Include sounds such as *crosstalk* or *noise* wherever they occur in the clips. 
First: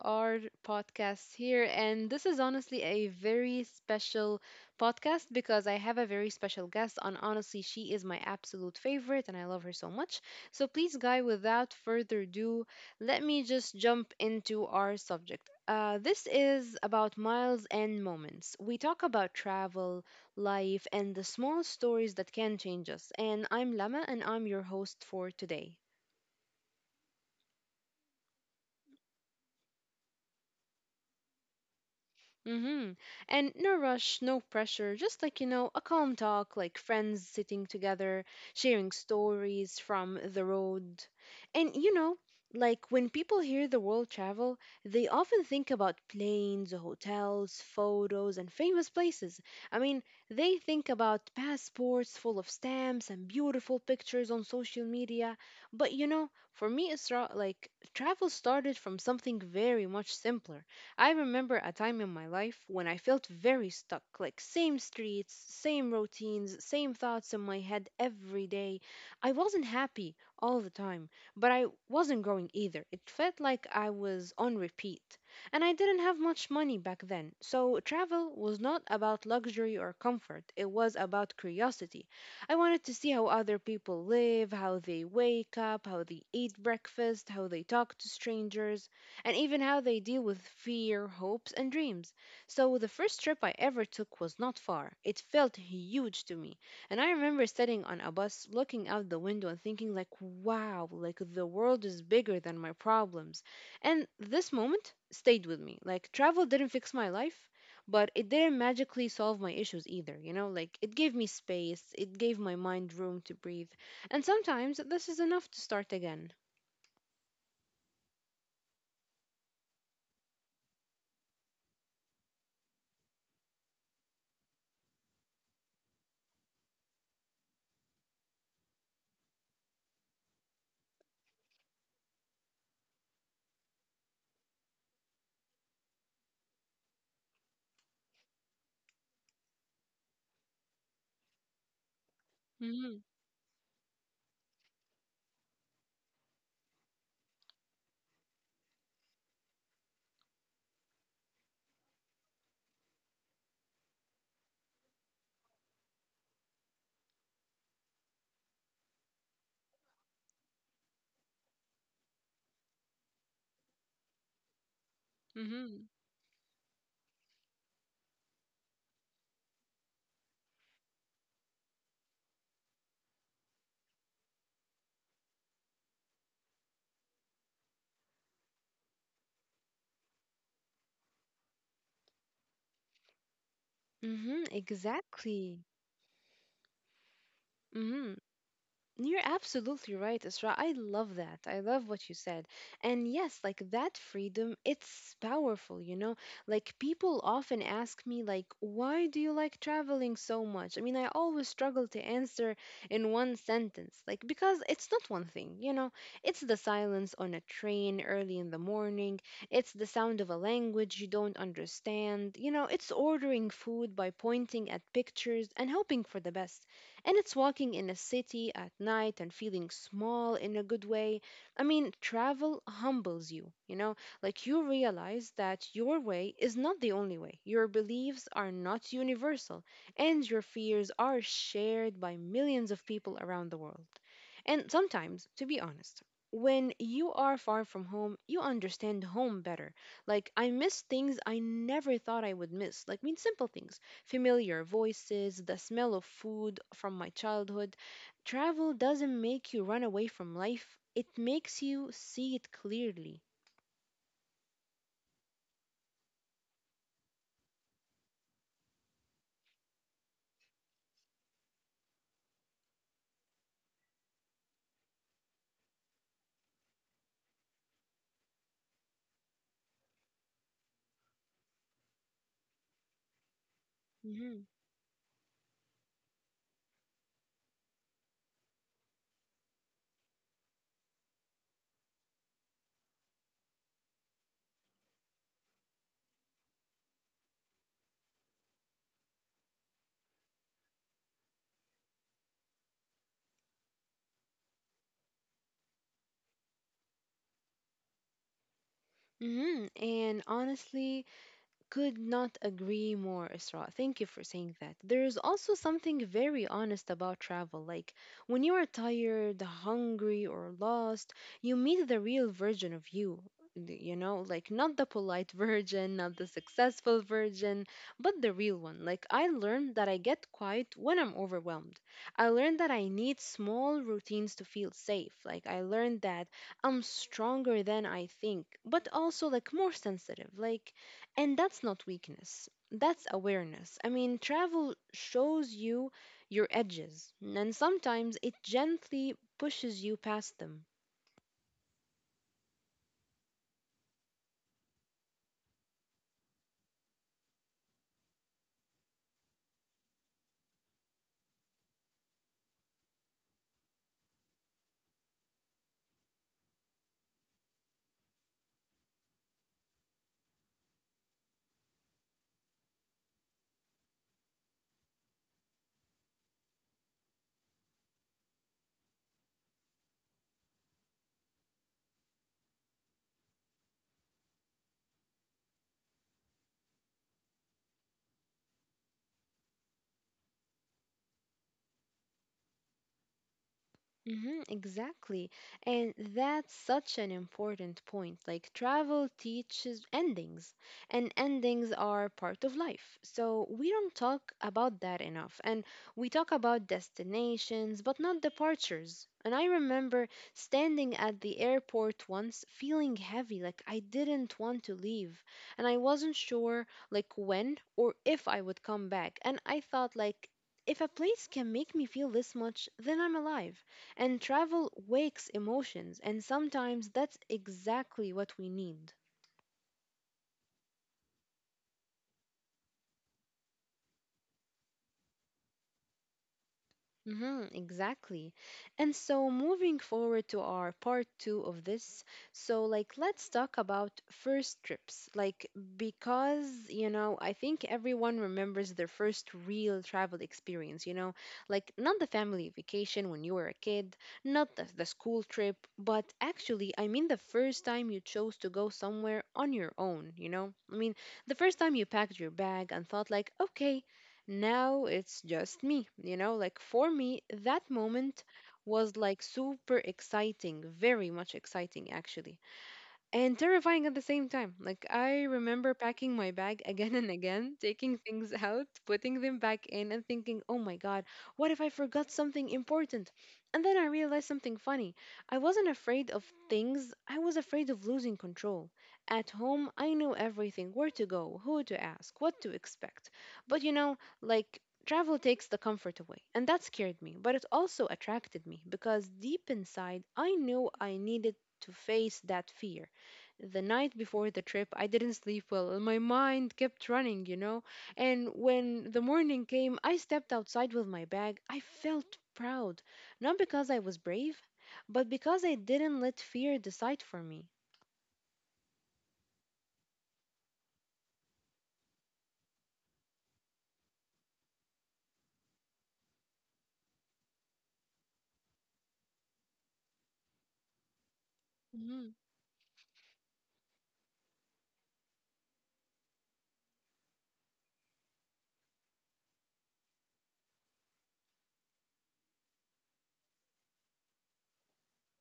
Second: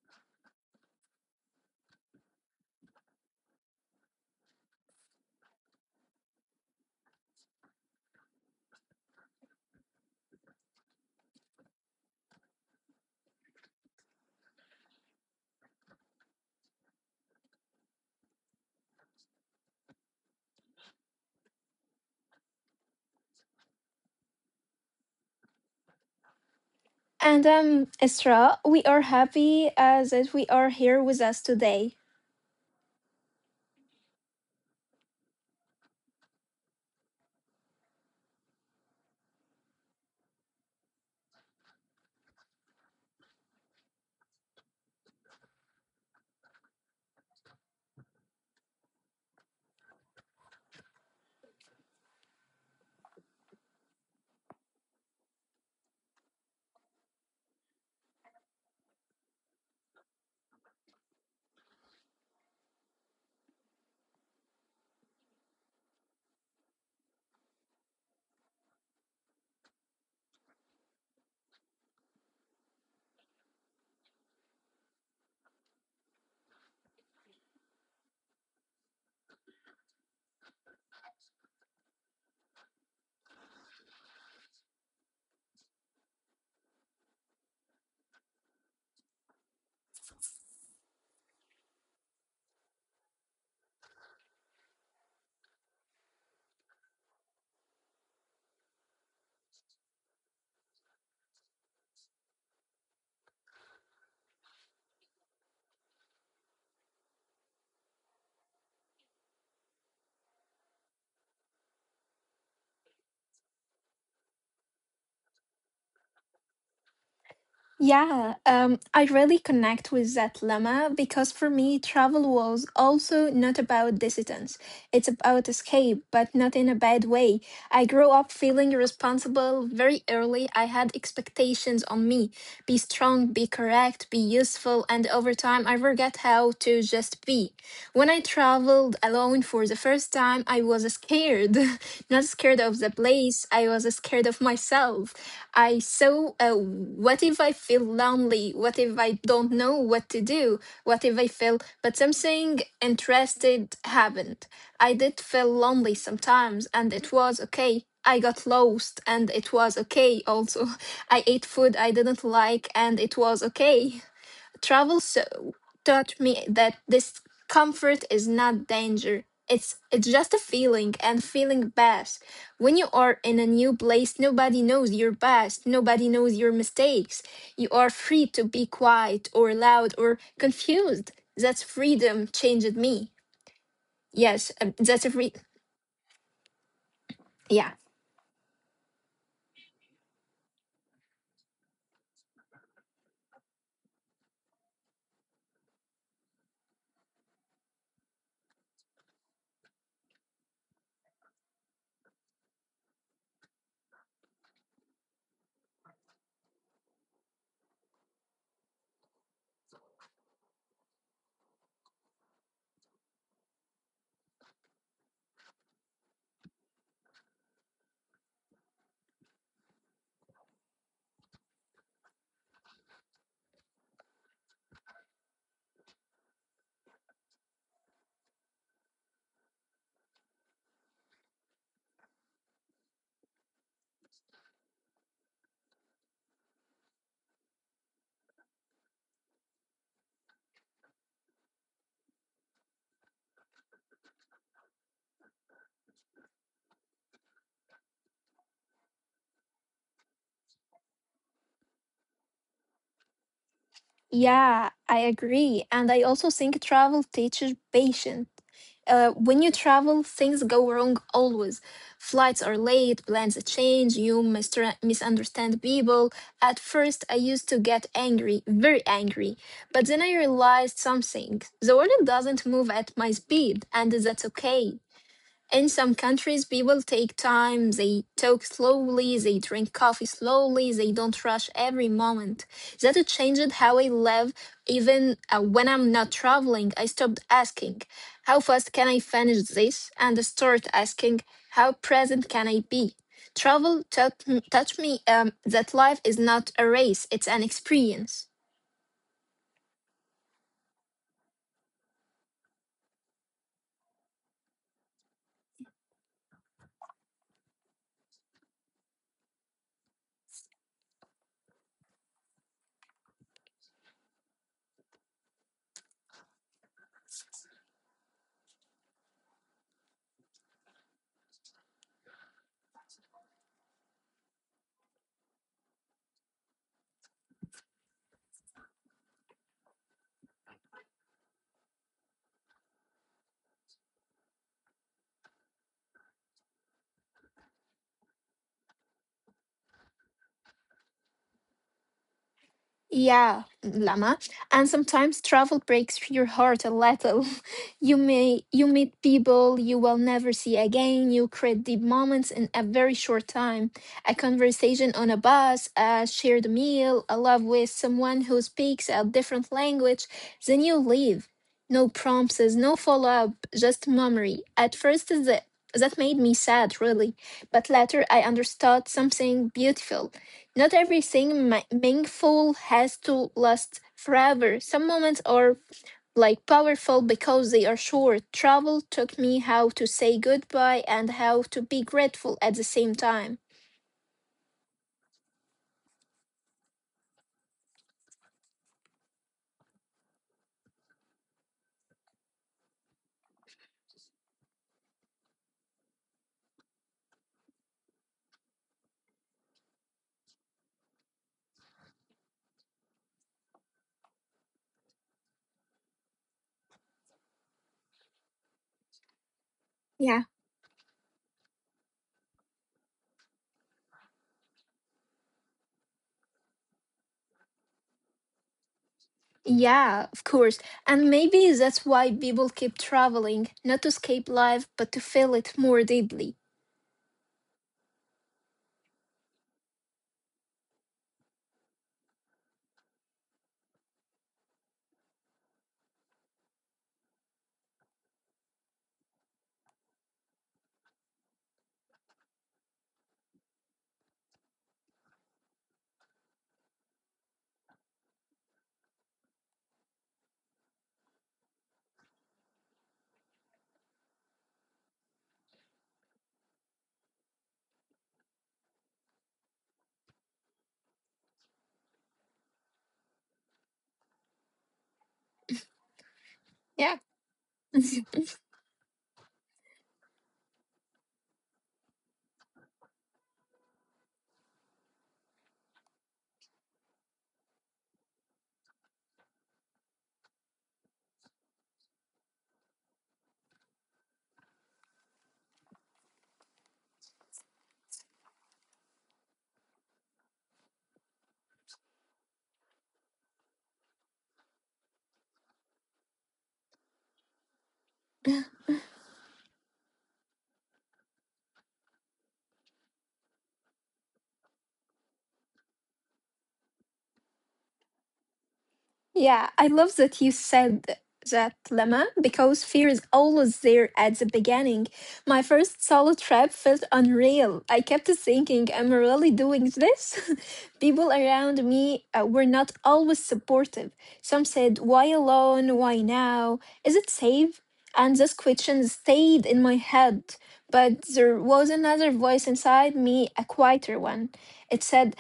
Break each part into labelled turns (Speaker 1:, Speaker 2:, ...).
Speaker 1: our podcast here. And this is honestly a very special podcast because I have a very special guest. And honestly, she is my absolute favorite, and I love her so much. So, please, guy, without further ado, let me just jump into our subject. This is about miles and moments. We talk about travel, life, and the small stories that can change us. And I'm Lama, and I'm your host for today.
Speaker 2: And Isra, we are happy that we are here with us today.
Speaker 1: Mm-hmm. And no rush, no pressure, just like, you know, a calm talk, like friends sitting together, sharing stories from the road. And, you know, like when people hear the world travel, they often think about planes, hotels, photos, and famous places. I mean, they think about passports full of stamps and beautiful pictures on social media. But, you know, for me, Isra, like travel started from something very much simpler. I remember a time in my life when I felt very stuck, like same streets, same routines, same thoughts in my head every day. I wasn't happy all the time, but I wasn't growing either. It felt like I was on repeat. And I didn't have much money back then, so travel was not about luxury or comfort, it was about curiosity. I wanted to see how other people live, how they wake up, how they eat breakfast, how they talk to strangers, and even how they deal with fear, hopes, and dreams. So the first trip I ever took was not far. It felt huge to me. And I remember sitting on a bus, looking out the window and thinking like, wow, like the world is bigger than my problems. And this moment stayed with me. Like travel didn't fix my life, but it didn't magically solve my issues either, you know? Like it gave me space, it gave my mind room to breathe. And sometimes this is enough to start again.
Speaker 2: Yeah, I really connect with that lemma because for me, travel was also not about distance. It's about escape, but not in a bad way. I grew up feeling responsible very early. I had expectations on me be strong, be correct, be useful, and over time, I forget how to just be. When I traveled alone for the first time, I was scared. *laughs* Not scared of the
Speaker 1: Mhm.
Speaker 2: place, I was scared of myself. I. I so What if I feel lonely? What if I don't know what to do? What if I feel but something interested happened? I did feel lonely sometimes and it was okay. I got lost and it was okay also. *laughs* I ate food I didn't like and it was okay. Travel
Speaker 1: Mhm.
Speaker 2: so taught me that discomfort is not danger. It's just a feeling and feeling best. When you are in a new place, nobody knows your past, nobody knows your mistakes. You are free to be quiet or loud or confused. That's freedom changed me.
Speaker 1: Mm-hmm,
Speaker 2: Yes, that's
Speaker 1: exactly.
Speaker 2: a free.
Speaker 1: Mm-hmm.
Speaker 2: Yeah.
Speaker 1: You're absolutely right, Isra. I love that. I love what you said. And yes, like that freedom, it's powerful, you know? Like people often ask me like, "Why do you like traveling so much?" I mean, I always struggle to answer in one sentence. Like because it's not one thing, you know? It's the silence on a train early in the morning, it's the sound of a language you don't understand, you know, it's ordering food by pointing at pictures and hoping for the best. And it's walking in a city at night and feeling small in a good way. I mean, travel humbles you, you know, like you realize that your way is not the only way. Your beliefs are not universal, and your fears are shared by millions of people around the world. And sometimes, to be honest, when you are far from home, you understand home better. Like, I miss things I never thought I would miss. Like, I mean, simple things, familiar voices, the smell of food from my childhood. Travel doesn't make you run away from life, it makes you see it clearly.
Speaker 2: Yeah, I agree. And I also think travel teaches patience. When you travel, things go wrong always. Flights are late, plans change, you misunderstand people. At first, I used to get angry, very angry. But then I realized something. The world doesn't move at my speed, and that's
Speaker 1: Mm-hmm.
Speaker 2: okay. In some countries people take time, they talk slowly, they drink coffee slowly, they don't rush every moment. That it changed how I live. Even when I'm not traveling, I stopped asking how fast can I finish this and start asking how present can I be. travel taught, Taught me that life is not a race, it's an experience.
Speaker 1: Mm-hmm. And honestly, could not agree more, Isra. Thank you for saying that. There is also something very honest about travel. Like when you are tired, hungry, or lost, you meet the real version of you. You know, like not the polite *laughs* version, not the successful version, but the real one. Like I learned that I get quiet when I'm overwhelmed. I learned that I need small routines to feel safe. Like I learned that I'm stronger than I think, but also like more sensitive. Like and that's not weakness, that's awareness. I mean, travel shows you your edges, and sometimes it gently pushes you past them.
Speaker 2: Yeah, Lama. And sometimes travel breaks your heart a little. *laughs* You meet people you will never see again. You create deep moments in a very short time. A conversation on a bus, a shared meal, a love with someone who speaks a different language. Then you leave. No promises, no follow up, just memory. That made me sad, really. But later, I understood something beautiful. Not everything meaningful has to last forever. Some moments are like powerful because they are short. Travel taught me how to say goodbye and how to be grateful at the same time.
Speaker 1: Hmm, exactly. And that's such an important point. Like, travel teaches endings, and endings are part of life. So, we don't talk about that enough. And we talk about destinations, but not departures. And I remember standing at the airport once feeling heavy, like I didn't want to leave. And I wasn't sure, like, when or if I would come back. And I thought, like,
Speaker 2: Yeah.
Speaker 1: if a place can make me feel this much, then I'm alive. And travel wakes emotions, and sometimes that's exactly what we need.
Speaker 2: Yeah, of course. And maybe that's why people keep traveling, not to escape life, but to feel it more deeply.
Speaker 1: Mm-hmm, exactly. And so moving forward to our part two of this, so like let's talk about first trips. Like because, you know, I think everyone remembers their first real travel experience, you know, like not the family vacation when you were a kid, not the school trip, but actually, I mean the first time you chose to go somewhere on your own, you know? I mean, the first time you packed your bag and thought like, okay, now it's just me, you know, like for me, that moment was like super exciting, very much exciting actually, and terrifying at the same time. Like I remember packing my bag again
Speaker 2: Yeah.
Speaker 1: and again, taking
Speaker 2: *laughs*
Speaker 1: things out, putting them back in, and thinking, "Oh my god, what if I forgot something important?" And then I realized something funny. I wasn't afraid of things, I was afraid of losing control. At home, I knew everything, where to go, who to ask, what to expect. But you know, like travel takes the comfort away, and that scared me, but it also attracted me because deep inside I knew I needed to face that fear. The night before the trip, I didn't sleep well and my mind kept running, you know. And when the morning came, I stepped outside with my bag, I felt proud, not because I was brave, but because I didn't let fear decide for me.
Speaker 2: Yeah, I love that you said that, Lemma, because fear is always there at the beginning. My first solo trip felt unreal. I kept thinking, "Am I really doing this?" *laughs* People around me
Speaker 1: Mhm.
Speaker 2: were not always supportive. Some said, why alone? Why now? Is it safe? And this question stayed in my head. But there was another voice inside me, a quieter one. It said,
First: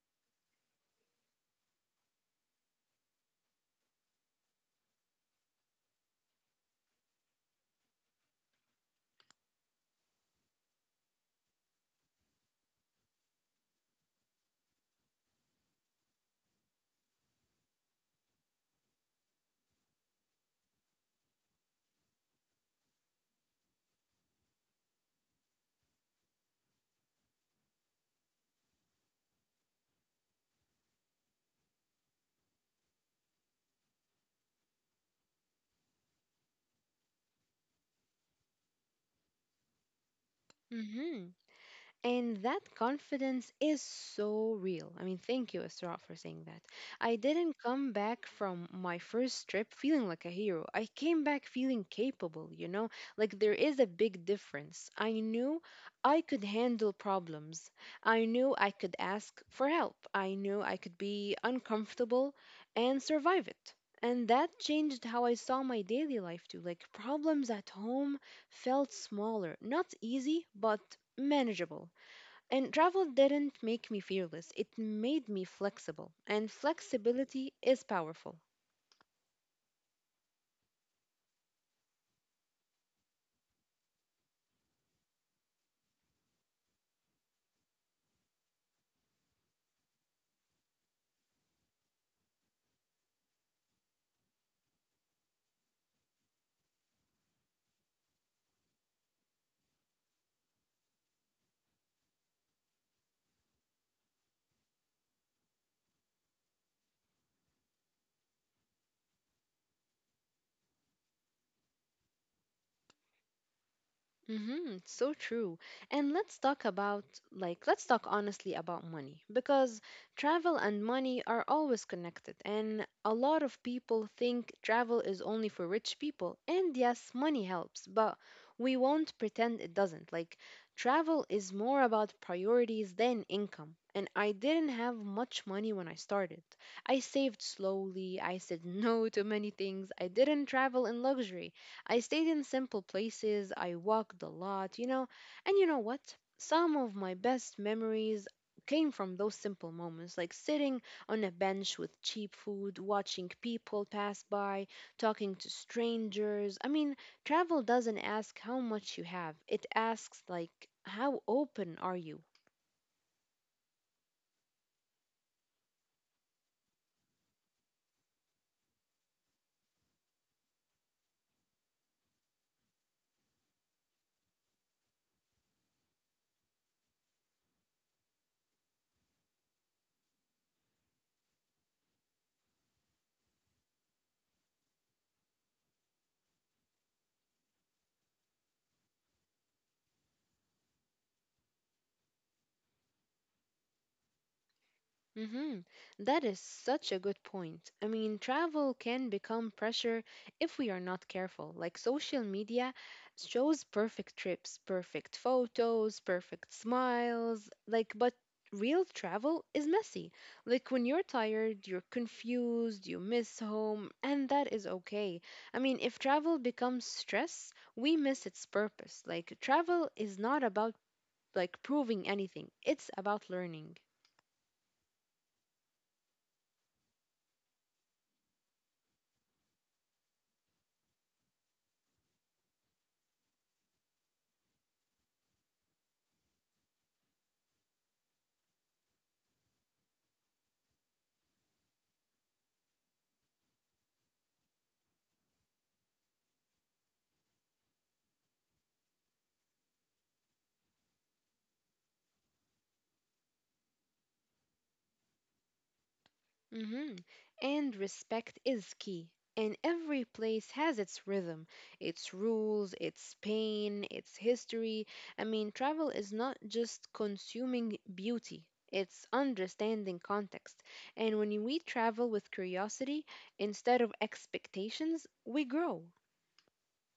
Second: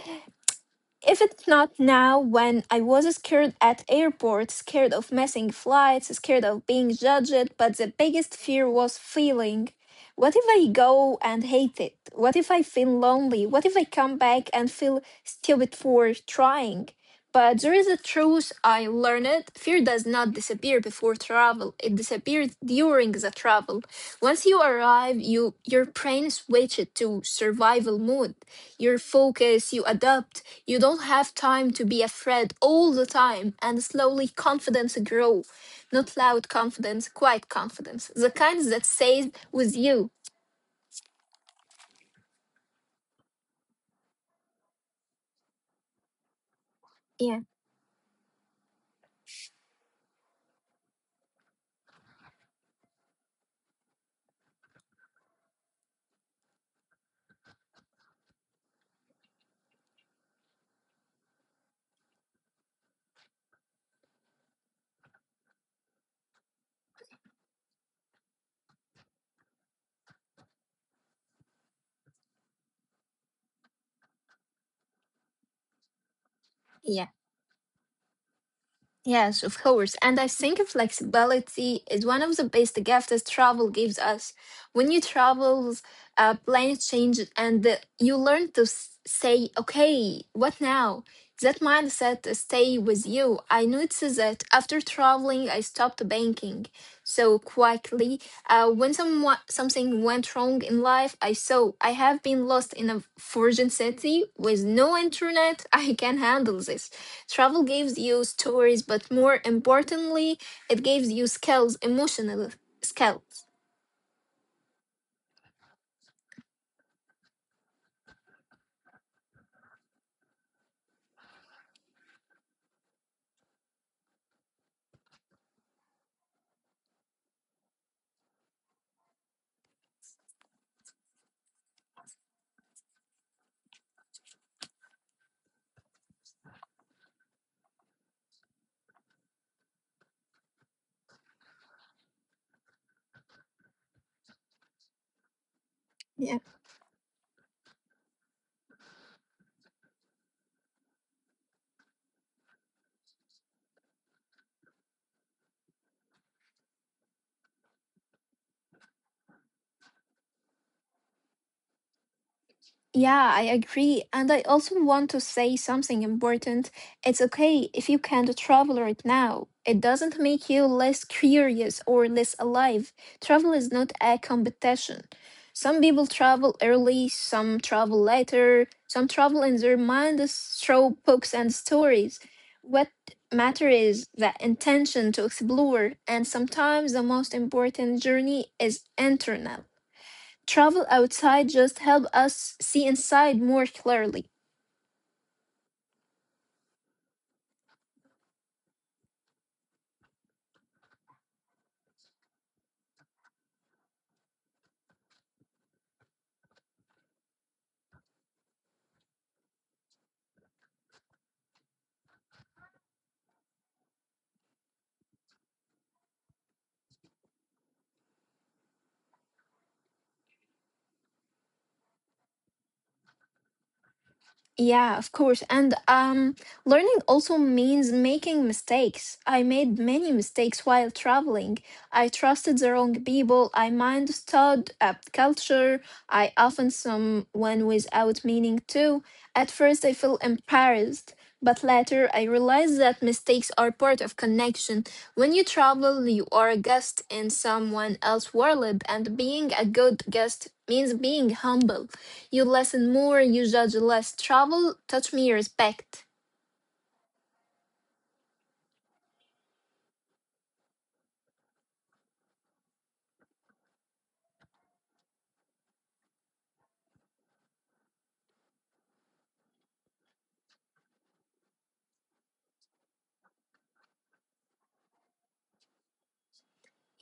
Speaker 2: if it's not now, when? I was scared at airports, scared of missing flights, scared of being judged, but the biggest fear was feeling. What if I go and hate it? What if I feel lonely? What if I come back and feel stupid for trying? But there is a truth I learned. Fear does not disappear before travel. It disappears during the travel. Once you arrive, your brain switches to survival mode, your focus, you adapt. You don't have time to be afraid all the time, and slowly confidence grow. Not loud confidence, quiet confidence. The kind that stays with you.
Speaker 1: Mhm. And that confidence is so real. I mean, thank you, Isra, for saying that. I
Speaker 2: Yeah.
Speaker 1: didn't come back from my first trip feeling like a hero. I came back feeling capable, you know? Like there is a big difference. I knew I could handle problems. I knew I could ask for help. I knew I could be uncomfortable and survive it. And that changed how I saw my daily life too. Like problems at home felt smaller, not easy, but manageable, and travel didn't make me fearless, it made me flexible. And
Speaker 2: Yeah.
Speaker 1: flexibility is powerful.
Speaker 2: Yes, of course. And I think flexibility is one of the best gifts that travel gives us. When you travel, plans change and you learn to say, okay, what now? That mindset stay with you. I noticed that after traveling, I stopped banking so quickly. When someone, something went wrong in life, I saw I have been lost in a foreign city with no internet. *laughs* I can handle this. Travel gives you stories, but more importantly, it gives you skills, emotional skills.
Speaker 1: Mm-hmm, so true. And let's talk about, like, let's talk honestly about money because travel and money are always connected. And a lot of people think travel is only for rich people. And yes, money helps, but we won't pretend it doesn't. Like, travel is more about priorities than income. And I didn't have much money when I started. I saved slowly, I said *laughs* no to many things, I didn't travel in luxury. I stayed in simple places, I walked a lot, you know. And you know what?
Speaker 2: Yeah.
Speaker 1: Some of my best memories came from those simple moments, like sitting on a bench with cheap food, watching people pass by, talking to strangers. I mean, travel doesn't ask how much you have, it asks, like, how open are you?
Speaker 2: Yeah, I agree. And I also want to say something important. It's okay if you can't travel right now. It doesn't make you less curious or less alive. Travel is not a competition. Some people travel early, some travel later, some travel in their mind is through books and stories. What matter is the intention to explore, and sometimes the most important journey is internal. Travel outside just helps us see inside more clearly.
Speaker 1: Mm-hmm. That is such a good point. I mean, travel can become pressure if we are not careful. Like social media shows perfect trips, perfect photos, perfect smiles, like but real travel is messy. Like when you're tired, you're confused, you miss home, and that is okay. I mean, if travel becomes stress, we miss its purpose. Like travel is not about like proving anything. It's about learning.
Speaker 2: Yeah, of course. And learning also means making mistakes. I made many mistakes while traveling. I trusted the wrong people. I misunderstood a culture. I often someone without meaning too. At first, I felt embarrassed, but later I realized that mistakes are part of connection. When you travel, you are a guest in someone else's world, and being a good guest means being humble. You listen more, you judge less. Travel taught me respect.
Speaker 1: Hmm. And respect is key. And every place has its rhythm, its rules, its pain, its history. I mean, travel is not just consuming beauty, it's understanding context. And when we travel with curiosity instead of expectations, we grow.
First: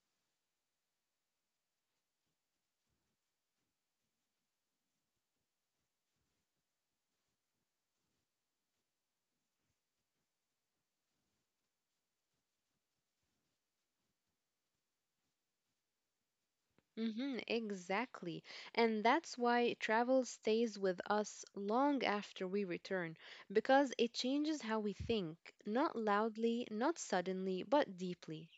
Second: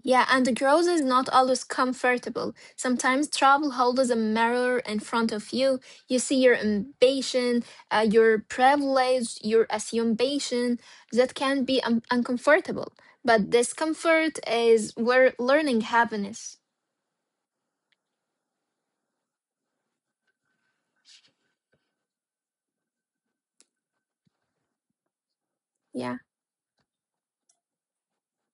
Speaker 2: Yeah, and growth is not always comfortable. Sometimes travel holds a mirror in front of you. You see your ambition, your privilege, your assumption that can be uncomfortable. But discomfort is where learning happiness.
Speaker 1: Mm-hmm, exactly. And that's why travel stays with us long after we return, because it changes how we think, not
Speaker 2: Yeah.
Speaker 1: loudly, not suddenly, but deeply.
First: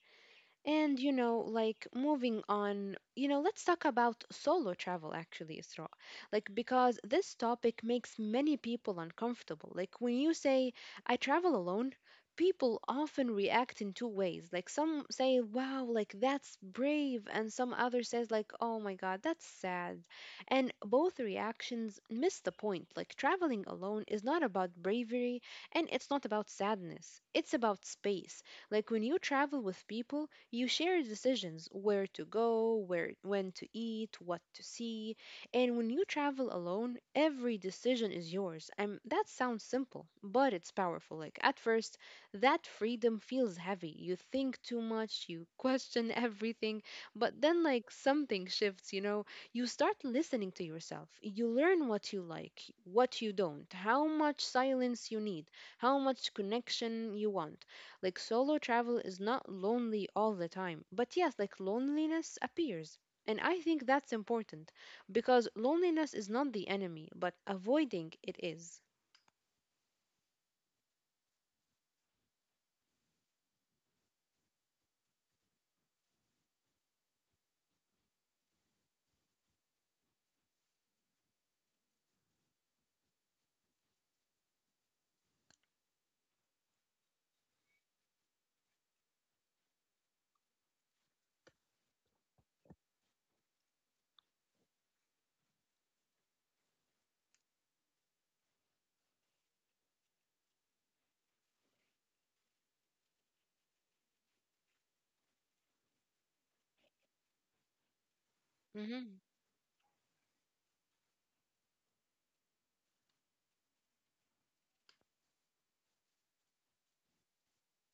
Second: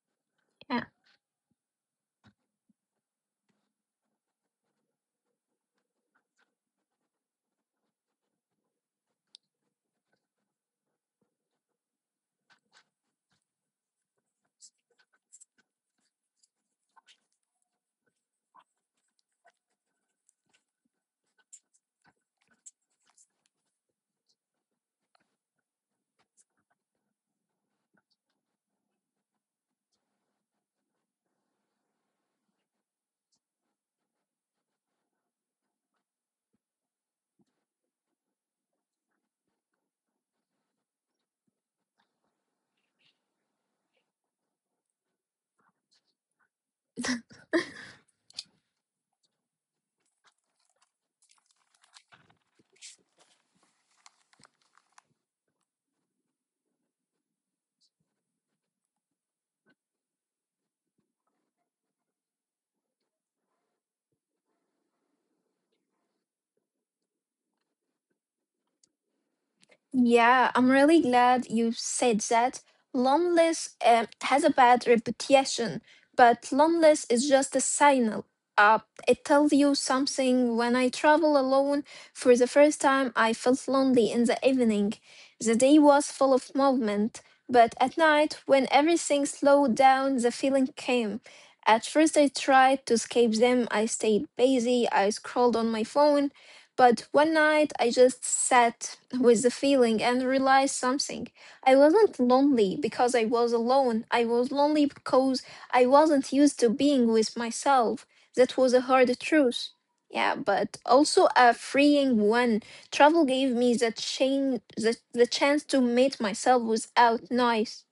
Speaker 2: Yeah.
Speaker 1: And you know, like moving on, you know, let's talk about solo travel actually, Isra. Like because this topic makes many people uncomfortable. Like when you say I travel alone, people often react in two ways. Like some say, "Wow, like that's brave," and some other says like, "Oh my God, that's sad." And both reactions miss the point. Like traveling alone is not about bravery and it's not about sadness. It's about space. Like when you travel with people, you share decisions where to go, where when to eat, what to see, and when you travel alone, every decision is yours. And that sounds simple, but it's powerful. Like at first, that freedom feels heavy. You think too much, you *laughs* question everything, but then like something shifts, you know, you start listening to yourself. You learn what you like, what you don't, how much silence you need, how much connection you want. Like solo travel is not lonely all the time, but yes, like loneliness appears. And I think that's important because loneliness is not the enemy, but avoiding it is.
Speaker 2: Yeah, I'm really glad you said that. Loneliness has a bad reputation, but loneliness is just a signal. Uh, it tells you something. When I travel alone for the first time, I felt lonely in the evening. The day was full of movement, but at night, when everything slowed down, the feeling came. At first, I tried to escape them. I stayed busy. I scrolled on my phone. But one night I just sat with the feeling and realized something. I wasn't lonely because I was alone. I was lonely because I wasn't used to being with myself. That was a
Speaker 1: Hmm.
Speaker 2: hard truth. Yeah, but also a freeing one. Travel gave me the chance to meet myself without noise.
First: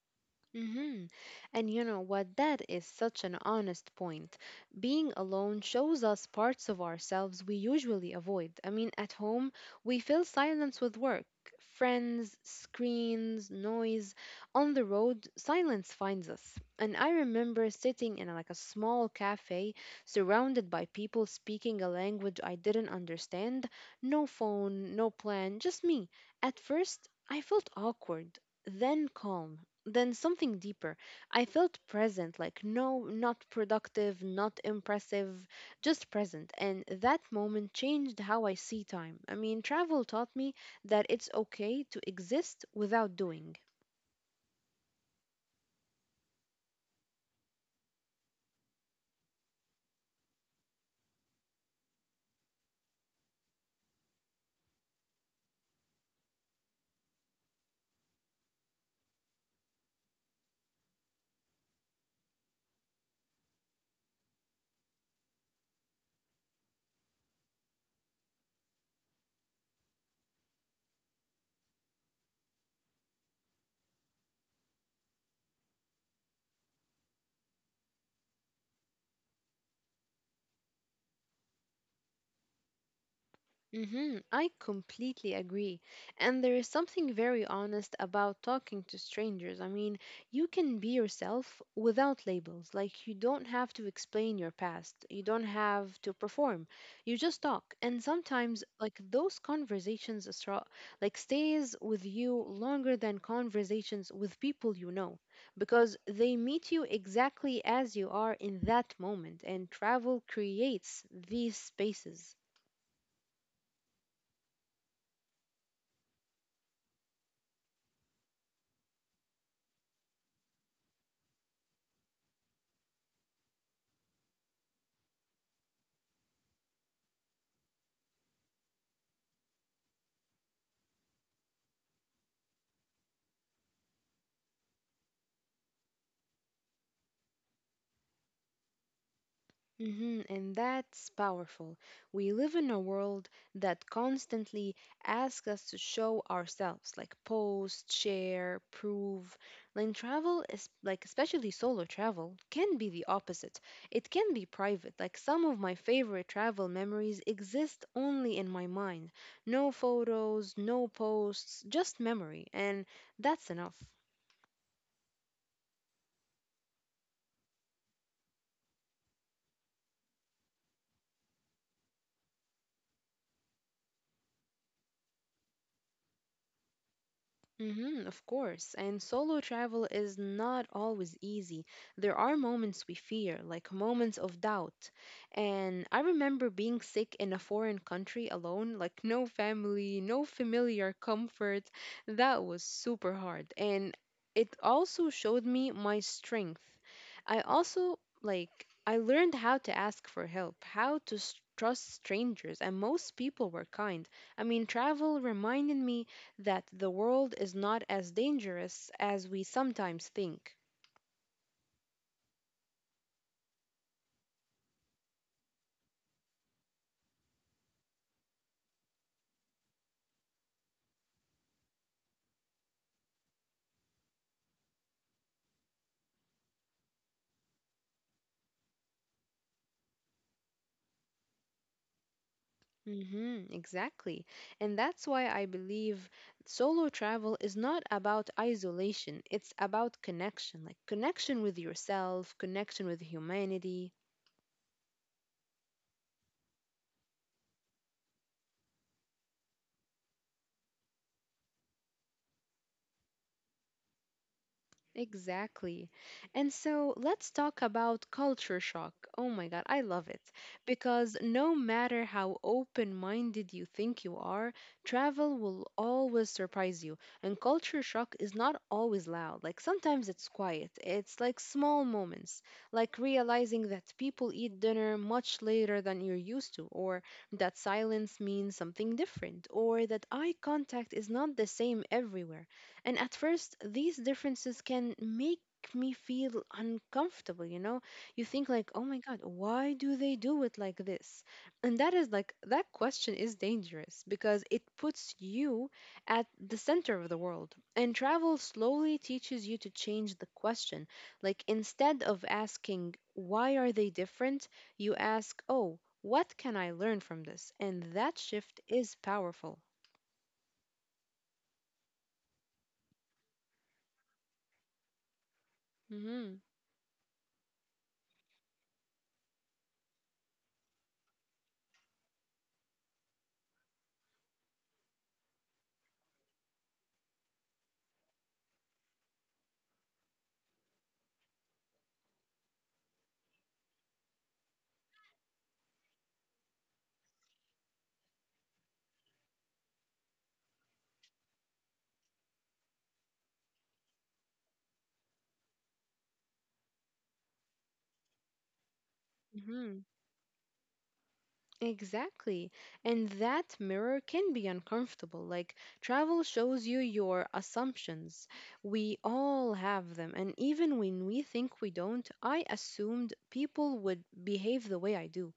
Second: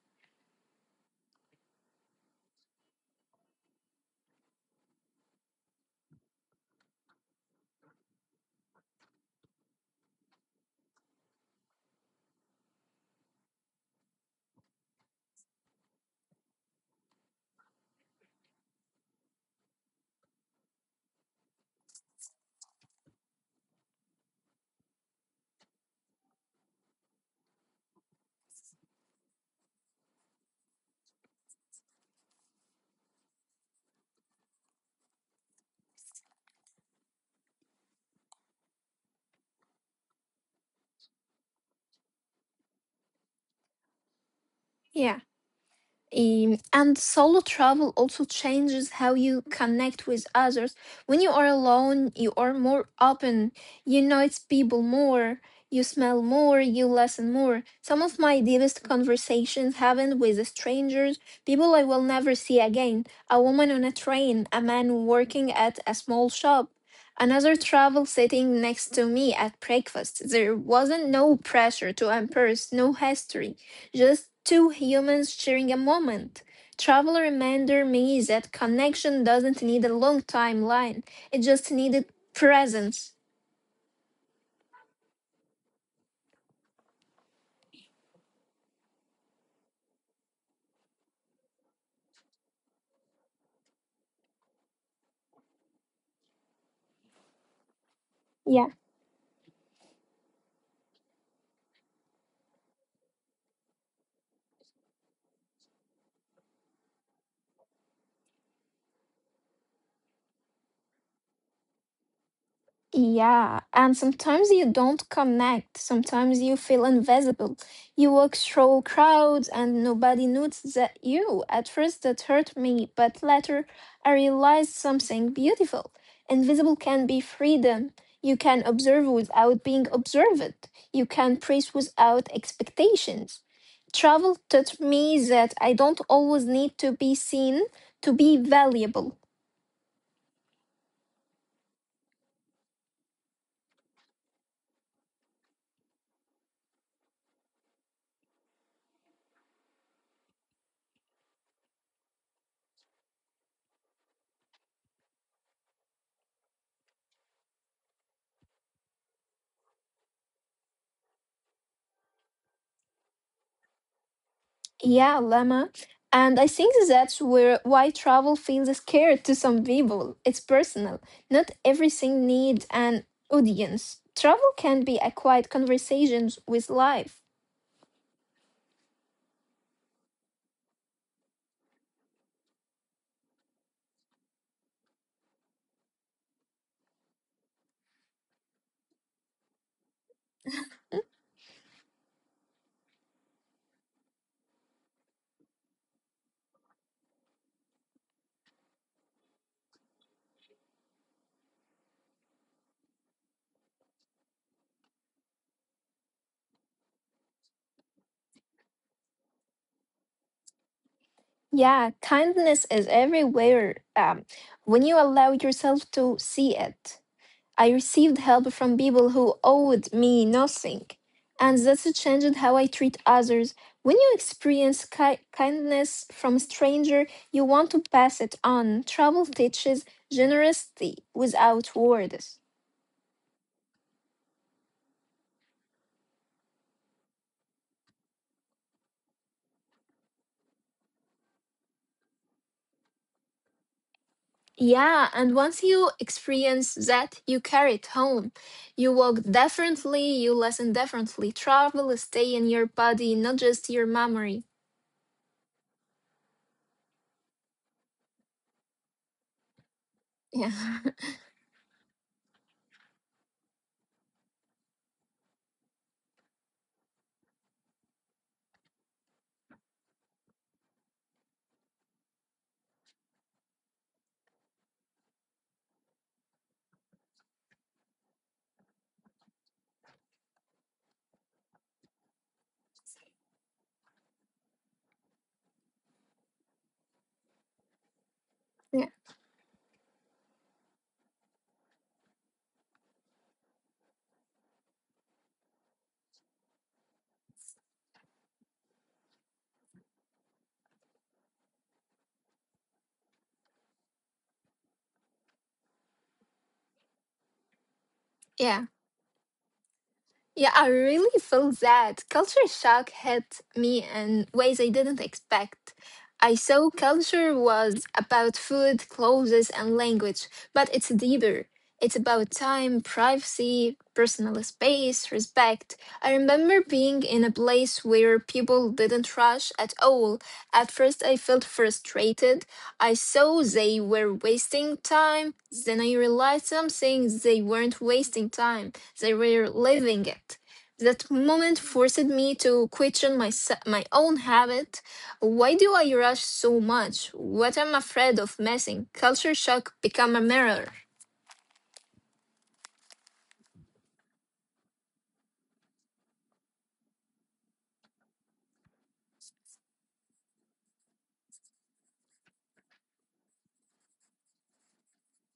Speaker 1: Hmm. And you know what? That is such an honest point. Being alone shows us parts of ourselves we usually avoid. I mean, at home, we fill silence with work, friends, screens, noise. On the road, silence finds us. And I remember sitting in like a small cafe surrounded by people speaking a language I didn't understand. No phone, no plan, just me. At first, I felt awkward, then calm, then something deeper. I felt present, like no, not productive, not impressive, just present. And that moment changed how I see time. I mean, travel taught me that it's okay to exist without doing.
Speaker 2: Yeah. And solo travel also changes how you connect with others. When you are alone, you are more open. You notice people more. You smell more. You listen more. Some of my deepest conversations happened with strangers, people I will never see again. A woman on a train, a man working at a small shop, another travel sitting next to me at breakfast. There wasn't no pressure to impress, no history, just two humans sharing a moment. Travel reminded me that connection doesn't need a long timeline, it just needed presence.
Speaker 1: I completely agree. And there is something very honest about talking to strangers. I mean, you can be yourself without labels. Like, you don't have to explain your past, you don't have to perform. You just talk. And sometimes,
Speaker 2: Yeah.
Speaker 1: like, those conversations, like, stays with you longer than conversations with people you know, because they meet you exactly as you are in that moment. And travel creates these spaces.
Speaker 2: Yeah, and sometimes you don't connect. Sometimes you feel invisible. You walk through crowds and nobody notices that you. At first, that hurt me, but later, I realized something beautiful. Invisible can be freedom. You can observe without being observed. You can praise without expectations. Travel taught me that I don't always need to be seen to be valuable.
Speaker 1: And that's powerful. We live in a world that constantly asks us to show ourselves, like post, share, prove. Like travel is like, especially solo travel, can be the opposite. It can be private. Like some of my favorite travel memories exist only in my mind. No photos, no posts, just memory, and that's enough.
Speaker 2: Yeah, Lemma. And I think that's where why travel feels scared to some people. It's personal. Not everything needs an audience. Travel can be a quiet conversations with life.
Speaker 1: Mm-hmm, of course. And solo travel is not always easy. There are moments we fear, like moments of doubt. And I remember being sick in a foreign country alone, like no family, no familiar comfort. That was super hard. And it also showed me my strength. I also, like, I learned how to ask for help, how to trust strangers, and most people were kind. I mean, travel reminded me that the world is not as dangerous as we sometimes think.
Speaker 2: Yeah, kindness is everywhere when you allow yourself to see it. I received help from people who owed me nothing. And that's changed how I treat others. When you experience kindness from a stranger, you want to pass it on. Travel teaches generosity without words.
Speaker 1: Exactly. And that's why I believe solo travel is not about isolation, it's about connection, like connection with yourself, connection with humanity.
Speaker 2: Yeah, and once you experience that, you carry it home. You walk differently, you listen differently. Travel stay in your body, not just your memory.
Speaker 1: Exactly. And so let's talk about culture shock. Oh my God, I love it.
Speaker 2: Yeah.
Speaker 1: Because no matter how open-minded you think you are, travel will always surprise you. And culture shock is not always loud. Like sometimes it's quiet, it's like small moments, like realizing that people eat dinner much later than you're used to, or that silence means something different, or that eye contact is not the same everywhere. And at first, these differences can make me feel uncomfortable, you know? You think, like,
Speaker 2: *laughs*
Speaker 1: oh
Speaker 2: Yeah.
Speaker 1: my God, why do they do it like this? And that is like, that question is dangerous because it puts you at the center of the world. And travel slowly teaches you to change the question. Like, instead of asking, why are they different? You ask, oh, what can I learn from this? And that shift
Speaker 2: Yeah.
Speaker 1: is powerful.
Speaker 2: Yeah, I really felt that culture shock hit me in ways I didn't expect. I
Speaker 1: hmm.
Speaker 2: saw culture was about food, clothes, and language, but it's deeper. It's about time, privacy, personal space, respect. I remember being in a place where people didn't rush at all. At first, I felt frustrated. I saw they were wasting time. Then I realized something, they weren't wasting time, they were living it. That moment forced me to question my own habit. Why do I rush so much? What I'm afraid of missing? Culture shock become a mirror.
Speaker 1: Exactly. And that mirror can be uncomfortable. Like, travel shows you your assumptions. We all have them. And even when we think we don't, I assumed people would behave the way I do,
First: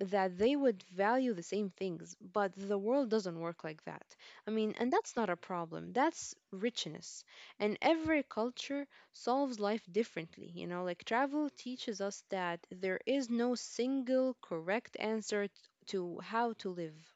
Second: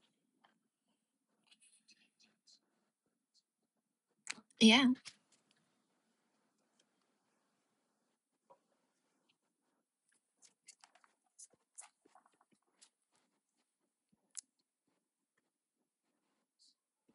Speaker 1: that they would value the same things. But the world doesn't work like that. I mean,
Speaker 2: Yeah.
Speaker 1: and that's not a problem, that's richness. And every culture solves life differently. You know, like, travel teaches us that there is no single correct answer to how to live.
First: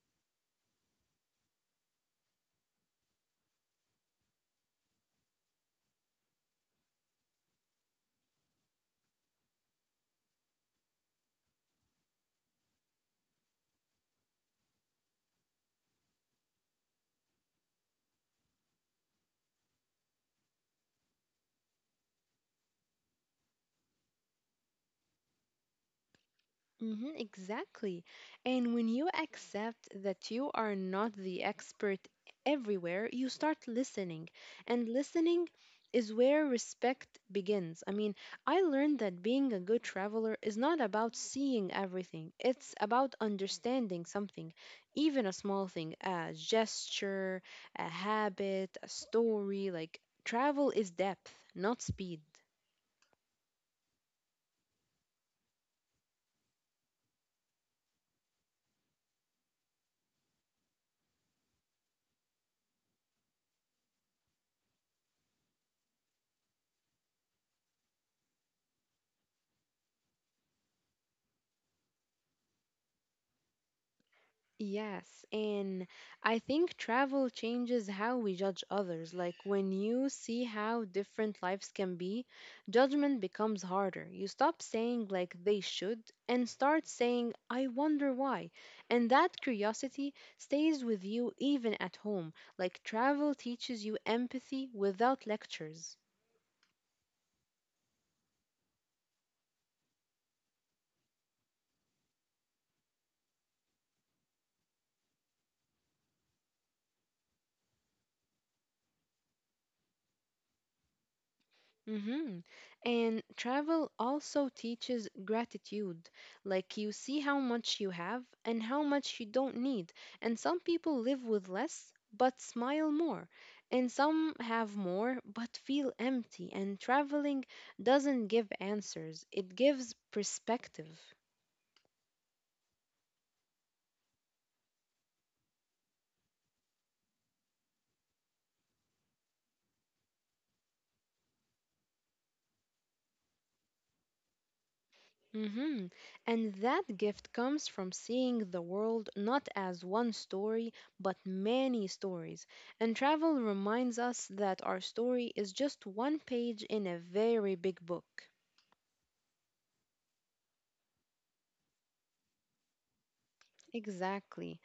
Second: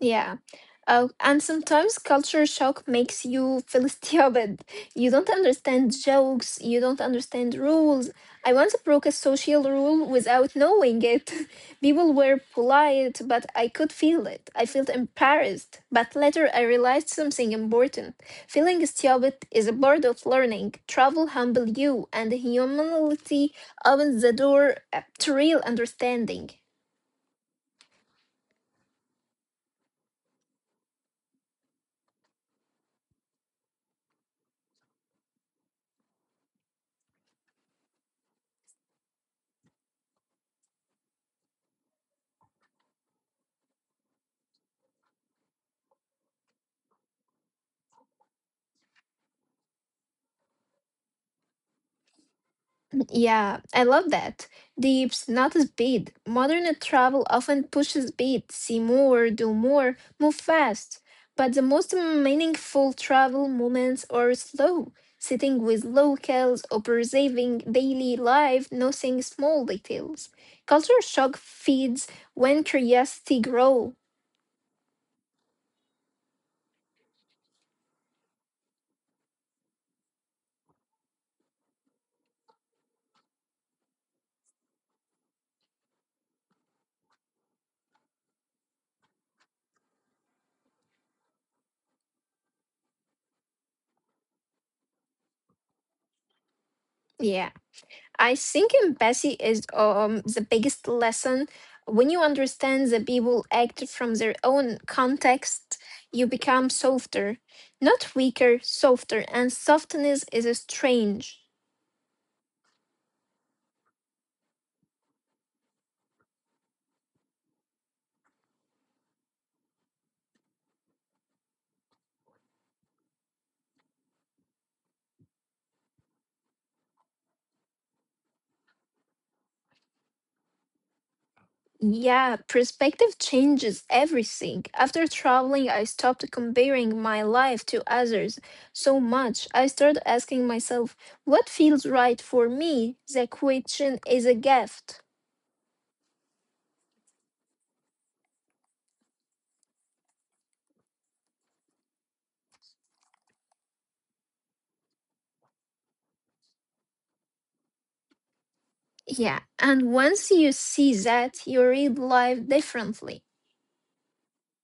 Speaker 2: Yeah. And sometimes culture shock makes you feel *laughs* stupid. You don't understand jokes, you don't understand rules. I once broke a social rule without knowing it. *laughs* People were polite, but I could feel it. I felt embarrassed. But later I realized something important. Feeling stupid is a part of learning. Travel humble you, and humility opens the door to real understanding.
Speaker 1: Mm-hmm, exactly. And when you accept that you are not the expert everywhere, you start listening. And listening is where respect begins. I mean, I learned that being a good traveler is not about seeing everything, it's about understanding something, even a small thing, a gesture, a habit, a story. Like, travel is depth, not speed.
Speaker 2: Yeah, I love that. Deeps, not speed. Modern travel often pushes speed, see more, do more, move fast. But the most meaningful travel moments are slow, sitting with locals, observing daily life, noticing small details. Culture shock feeds when curiosity grows.
Speaker 1: Yes, and I think travel changes how we judge others. Like when you see how different lives can be, judgment becomes harder. You stop saying like they should and start saying I wonder why. And that curiosity stays with you even at home. Like travel teaches you empathy without lectures.
Speaker 2: Yeah. I think empathy is the biggest lesson. When you understand that people act from their own context, you become softer, not weaker, softer, and softness is a strange.
Speaker 1: Mm-hmm. And travel also teaches gratitude. Like you see how much you have and how much you don't need. And some people live with less but smile more. And some have more but feel empty. And traveling doesn't give answers, it gives perspective.
Speaker 2: Yeah, perspective changes everything. After traveling, I stopped comparing my life to others so much. I started asking myself, what feels right for me? The question is a gift.
Speaker 1: hmm And that gift comes from seeing the world not as one story, but many stories. And travel reminds us that our story is just one page in a very big book.
Speaker 2: Yeah, and once you see that, you read life differently.
Speaker 1: Exactly.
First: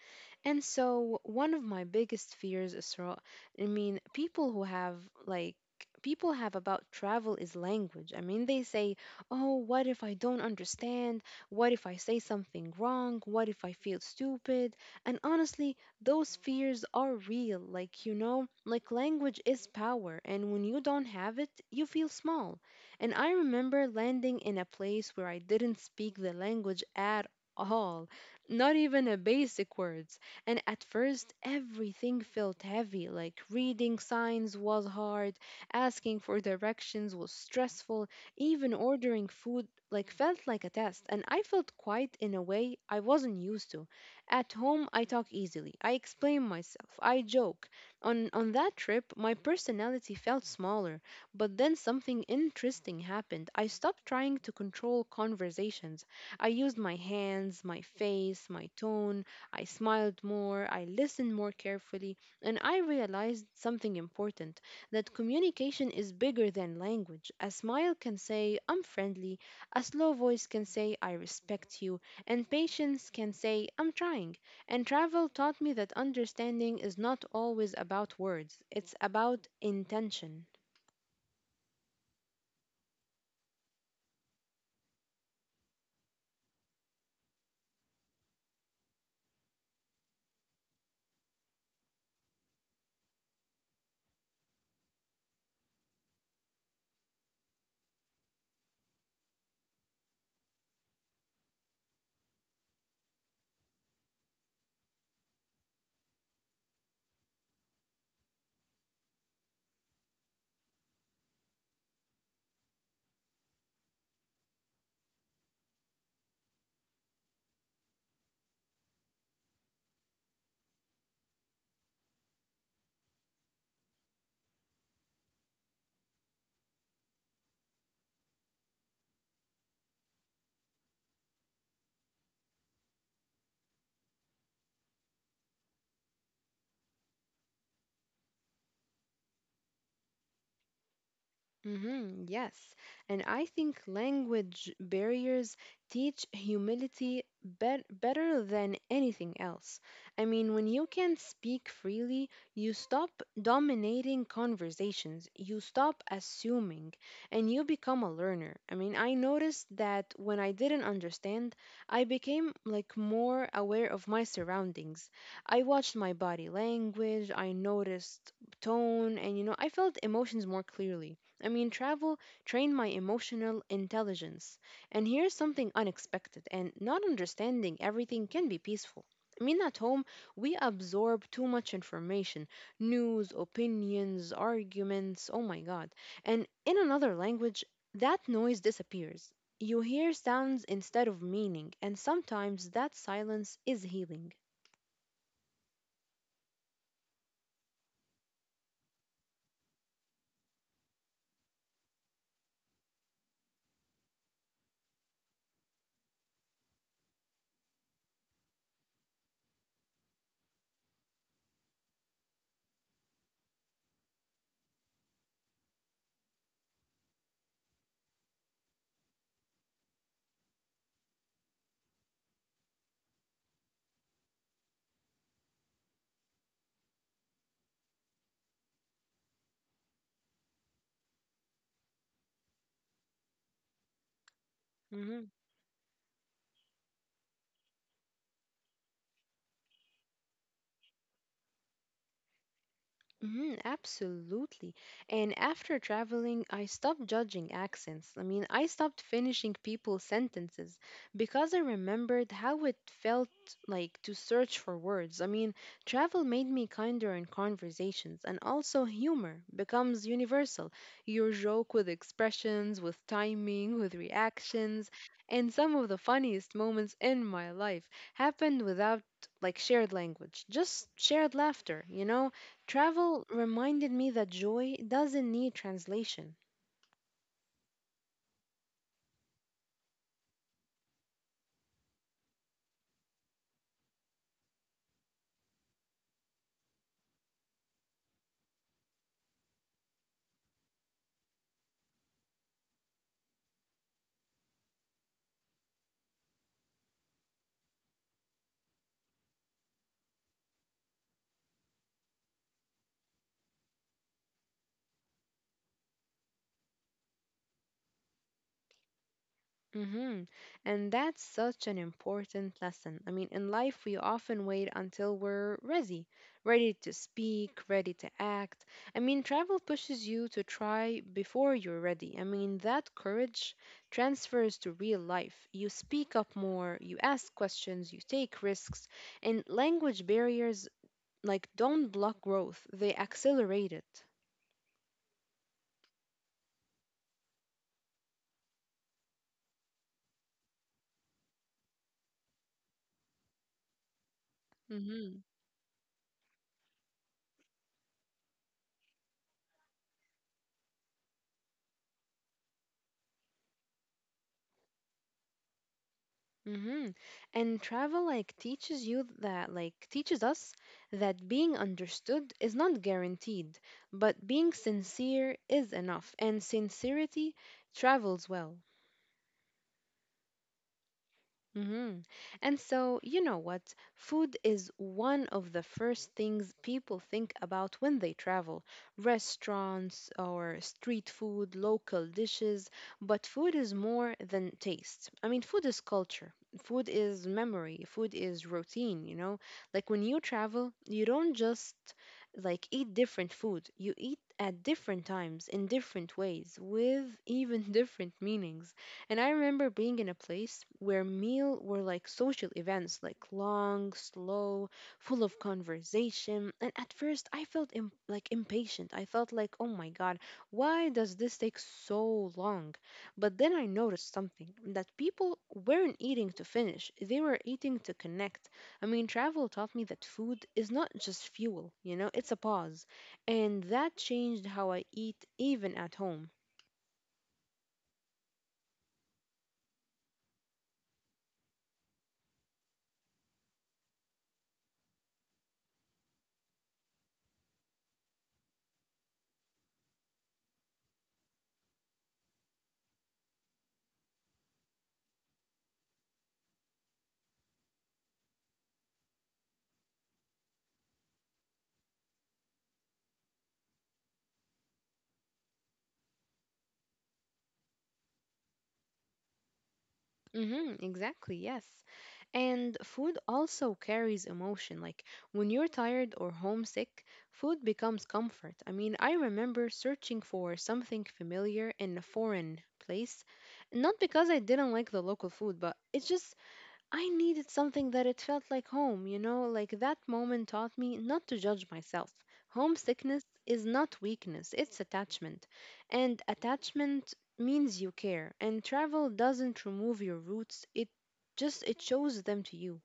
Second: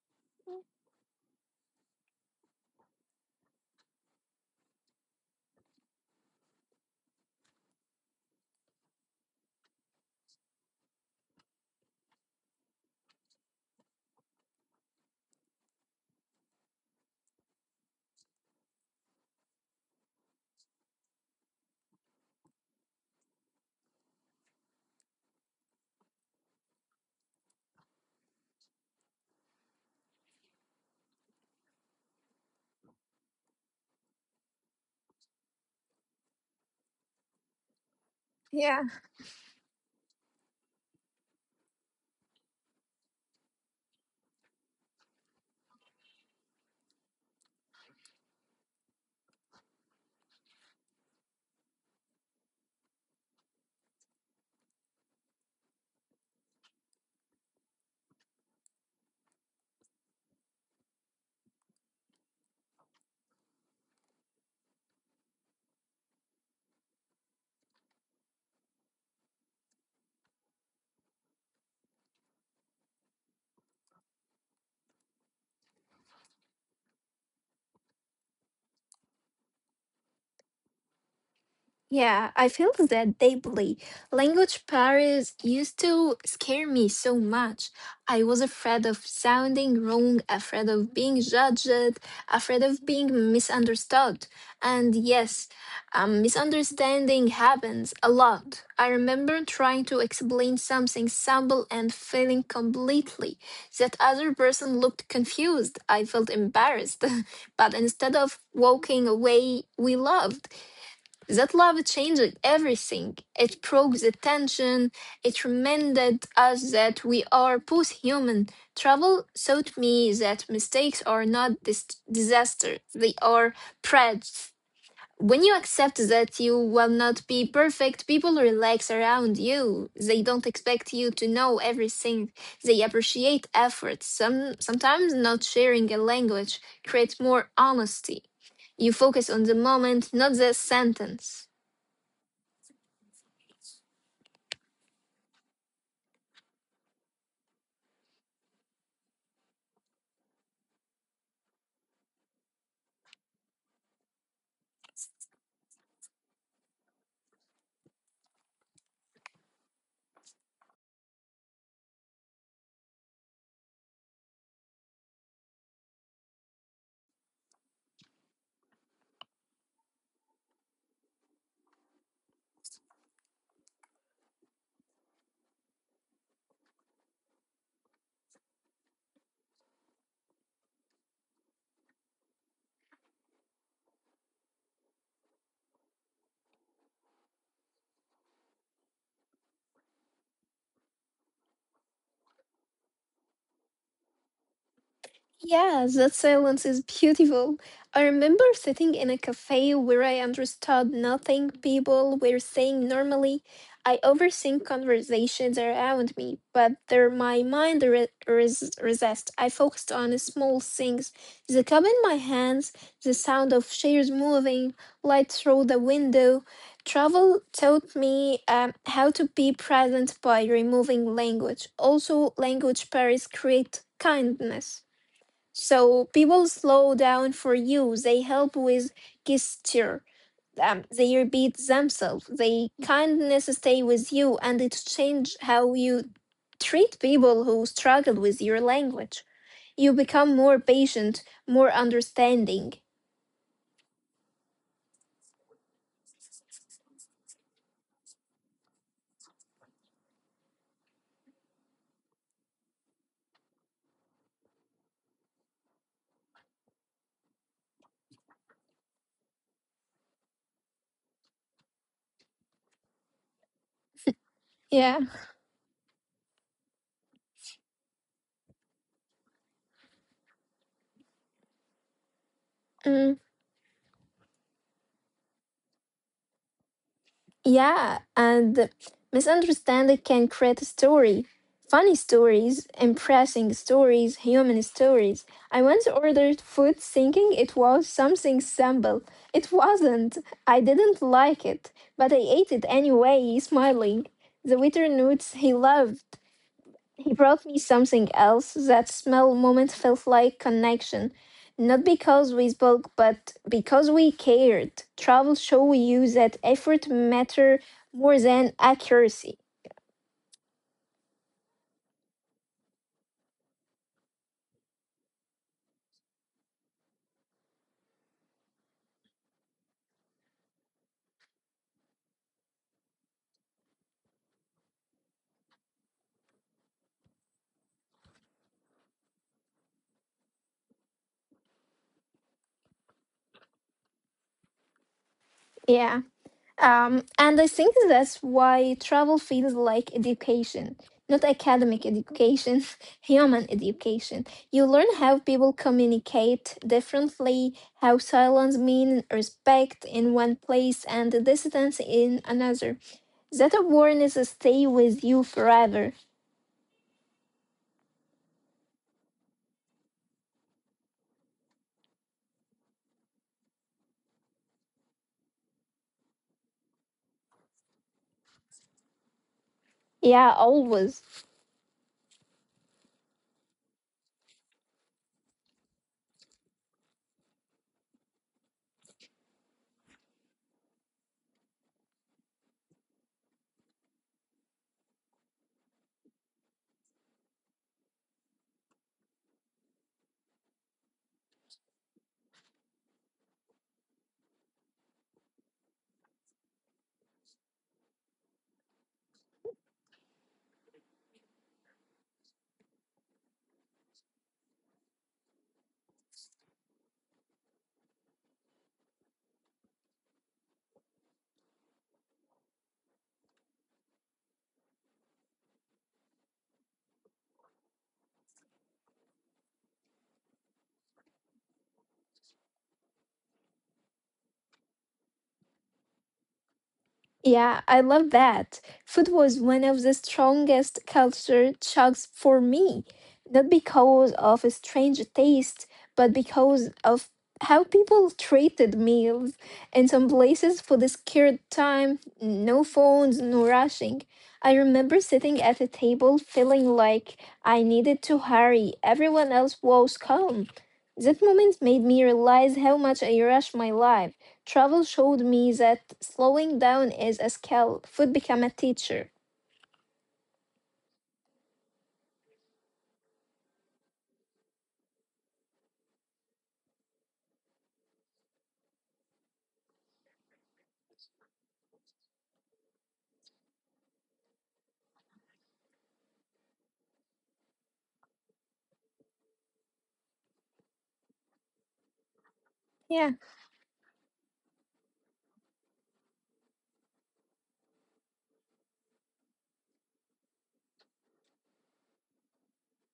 Speaker 1: And so one of my biggest fears is, I mean, people who have, like, people have about travel is language. I mean they say, "Oh, what if I don't understand? What if I say something wrong? What if I feel stupid?" And honestly, those fears are real. Like, you know, like language is power, and when you don't have it, you feel small. And I remember landing in a place where I didn't speak the language at all, not even a basic words. And at first, everything felt heavy, like reading signs was hard, asking for directions was stressful, even
Speaker 2: Yeah.
Speaker 1: ordering food like felt like a test, and I felt quiet in a way I wasn't used to. At home I talk easily, I explain myself, I joke. On that trip my personality felt smaller, but then something interesting happened. I stopped trying to control conversations. I used my hands, my face, my tone. I smiled more, I listened more carefully, and I realized something important, that communication is bigger than language. A smile can say, I'm friendly, a slow voice can say, I respect you, and patience can say, I'm trying. And travel taught me that understanding is not always about words, it's about intention.
Speaker 2: Yeah, I feel that deeply. Language barriers used to scare me so much. I was afraid of sounding wrong, afraid of being judged, afraid of being misunderstood. And yes, misunderstanding happens a lot. I remember trying to explain something simple and feeling completely that other person looked confused. I felt embarrassed, *laughs* but instead of walking away, we laughed that love changed everything. It broke the tension. It reminded us that we are both human. Travel taught me that mistakes are not disasters, they are threats. When you accept that you will not be perfect, people relax around you. They don't expect you to know everything. They appreciate effort. Sometimes not sharing a language creates more honesty. You focus on the moment, not the sentence.
Speaker 1: Yes. And I think language barriers teach humility better than anything else. I mean, when you can speak freely, you stop dominating conversations, you stop assuming, and you become a learner. I mean, I noticed that when I didn't understand, I became like more aware of my surroundings. I watched my body language, I noticed tone, and you know, I felt emotions more clearly. I mean, travel trained my emotional intelligence. And here's something unexpected, and not understanding everything can be peaceful. I mean, at home, we absorb too much information, news, opinions, arguments, oh my God. And in another language, that noise disappears. You hear sounds instead of meaning, and sometimes that silence is healing.
Speaker 2: Yes, that silence is beautiful. I remember sitting in a cafe where I understood nothing people were saying normally. I overthink conversations around me, but there my mind resist. I focused on small things, the cup in my hands, the sound of chairs moving, light through the window. Travel taught me how to be present by removing language. Also, language pairs create kindness. So people slow down for you. They help with gesture. They repeat themselves. They kindness stay with you, and it
Speaker 1: Mm-hmm.
Speaker 2: change how you treat people who struggle with your language. You become more patient, more understanding.
Speaker 1: Mhm, absolutely. And after traveling, I stopped judging accents. I mean, I stopped finishing people's sentences because I remembered how it felt like to search for words. I mean, travel made me kinder in conversations, and also humor becomes universal. Your joke with expressions, with timing, with
Speaker 2: Yeah.
Speaker 1: reactions, and some of the funniest moments in my life happened without like shared language, just shared laughter, you know?
Speaker 2: Mm.
Speaker 1: Travel reminded me that joy doesn't need translation.
Speaker 2: Yeah, and misunderstanding can create a story. Funny stories, impressing stories, human stories. I once ordered food thinking it was something simple. It wasn't. I didn't like it, but I ate it anyway, smiling. The waiter notes he loved. He brought me something else. That small moment felt like connection. Not because we spoke, but because we cared. Travel show you that effort matter more than accuracy.
Speaker 1: hmm And that's such an important lesson. I mean, in life, we often wait until we're ready, ready to speak, ready to act. I mean, travel pushes you to try before you're ready. I mean, that courage transfers to real life. You speak up more, you ask questions, you take risks, and language barriers like don't block growth, they accelerate it.
Speaker 2: Yeah. And I think that's why travel feels like education. Not academic education, *laughs* human education. You learn how people communicate differently, how silence means respect in one place and distance in another. That awareness stays with you forever.
Speaker 1: Mm-hmm. And travel like teaches you that, like teaches us that being understood is not guaranteed, but being sincere is enough, and sincerity travels well.
Speaker 2: Yeah, always.
Speaker 1: hmm And so, you know what? Food is one of the first things people think about when they travel. Restaurants or street food, local dishes. But food is more than taste. I mean, food is culture. Food is memory. Food is routine, you know? Like when you travel, you don't just like eat different food. You eat at different times, in different ways, with even *laughs* different meanings. And I remember being in a place where meal were like social events, like long, slow, full of conversation. And at first, I felt like impatient. I felt like, oh my God, why does this take so long? But then I noticed something, that people weren't eating to finish, they were eating to connect. I mean, travel taught me that food is not just fuel, you know, it's a pause. And that changed how I eat even at home.
Speaker 2: Yeah, I love that. Food was one of the strongest culture shocks for me, not because of a strange taste, but because of how people treated meals. In some places, food is scared time, no phones, no rushing. I remember sitting at a table feeling like I needed to hurry. Everyone else was calm. That moment made me realize how much I rush my life. Travel showed me that slowing down is a skill. Food become a teacher.
Speaker 1: Mm-hmm, exactly, yes. And food also carries emotion. Like when you're tired or homesick, food becomes comfort. I mean, I remember searching for something familiar in a foreign place, not because I didn't like the local food, but it's just I needed something that it felt like home, you know, like that moment taught me not to judge myself.
Speaker 2: Yeah.
Speaker 1: Homesickness is not weakness, it's attachment. And attachment means you care. And travel doesn't remove your roots, it just it shows them to you.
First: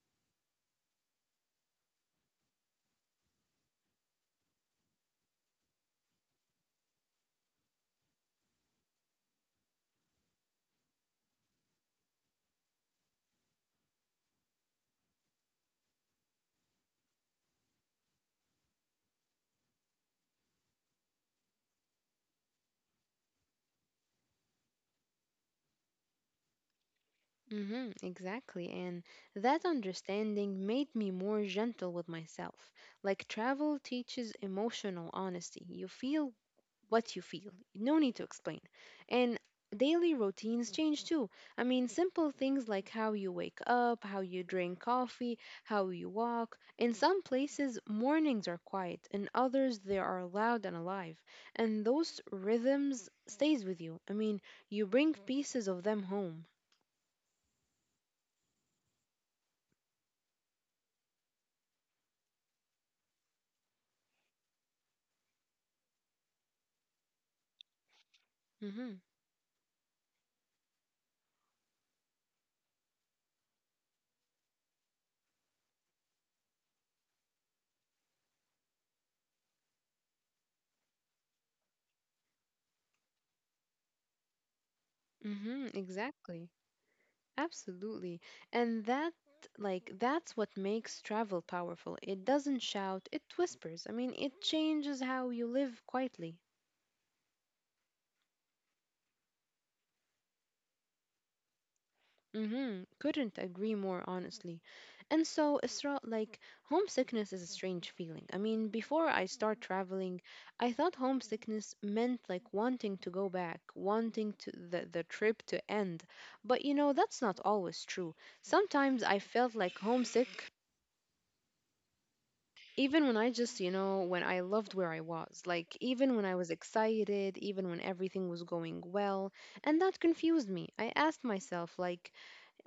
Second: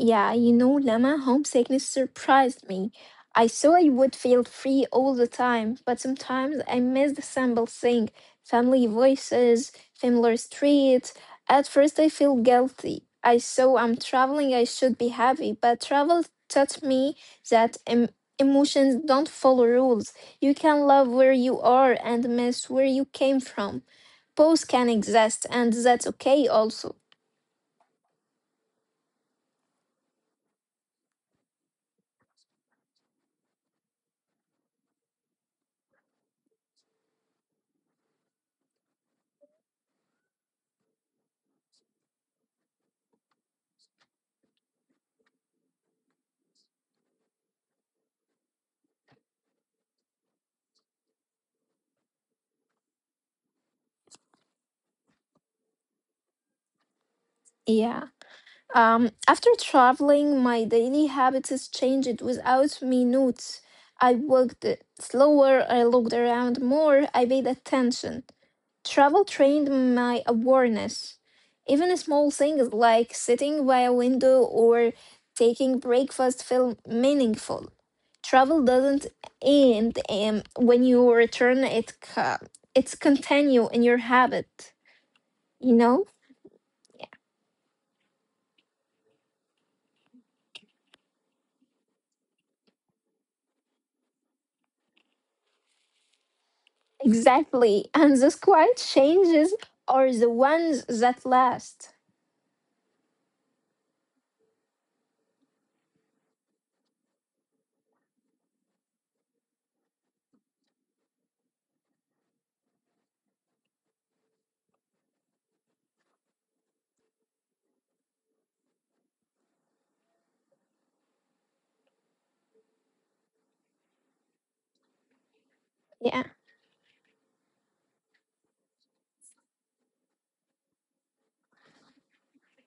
Speaker 2: Yeah, you know, Lama, homesickness surprised me. I saw I would feel free all the time, but sometimes I miss the simple thing, family voices, familiar streets. At first, I feel guilty. I saw I'm traveling, I should be happy, but travel taught me that emotions don't follow rules. You can love where you are and miss where you came from. Both can exist, and that's okay also.
Speaker 1: Exactly. And that understanding made me more gentle with myself. Like travel teaches emotional honesty. You feel what you feel. No need to explain. And daily routines change too. I mean, simple things like how you wake up, how you drink coffee, how you walk. In some places, mornings are quiet. In others, they are loud and alive. And those rhythms stays with you. I mean, you bring pieces of them home.
Speaker 2: Yeah, after traveling my daily habits has changed without me notes. I walked slower, I looked around more, I paid attention.
Speaker 1: Mhm.
Speaker 2: Travel trained my awareness. Even small things like sitting by a window or taking breakfast feel meaningful. Travel doesn't end when you return, it it's continue in your habit.
Speaker 1: Mhm.
Speaker 2: You know?
Speaker 1: Exactly. Absolutely. And that, like, that's what makes travel powerful. It doesn't shout, it whispers. I mean, it changes how you live quietly.
Speaker 2: Exactly. And those quiet changes are the ones that last.
Speaker 1: Mm-hmm. Couldn't agree more, honestly. And so, Isra, like, homesickness is a strange feeling. I mean, before I start traveling, I thought homesickness meant, like, wanting to go back, wanting the trip to end. But that's not always true. Sometimes I felt like homesick even when I just when I loved where I was, like even
Speaker 2: Yeah.
Speaker 1: when I was excited, even when everything was going well, and that confused me. I asked myself, like,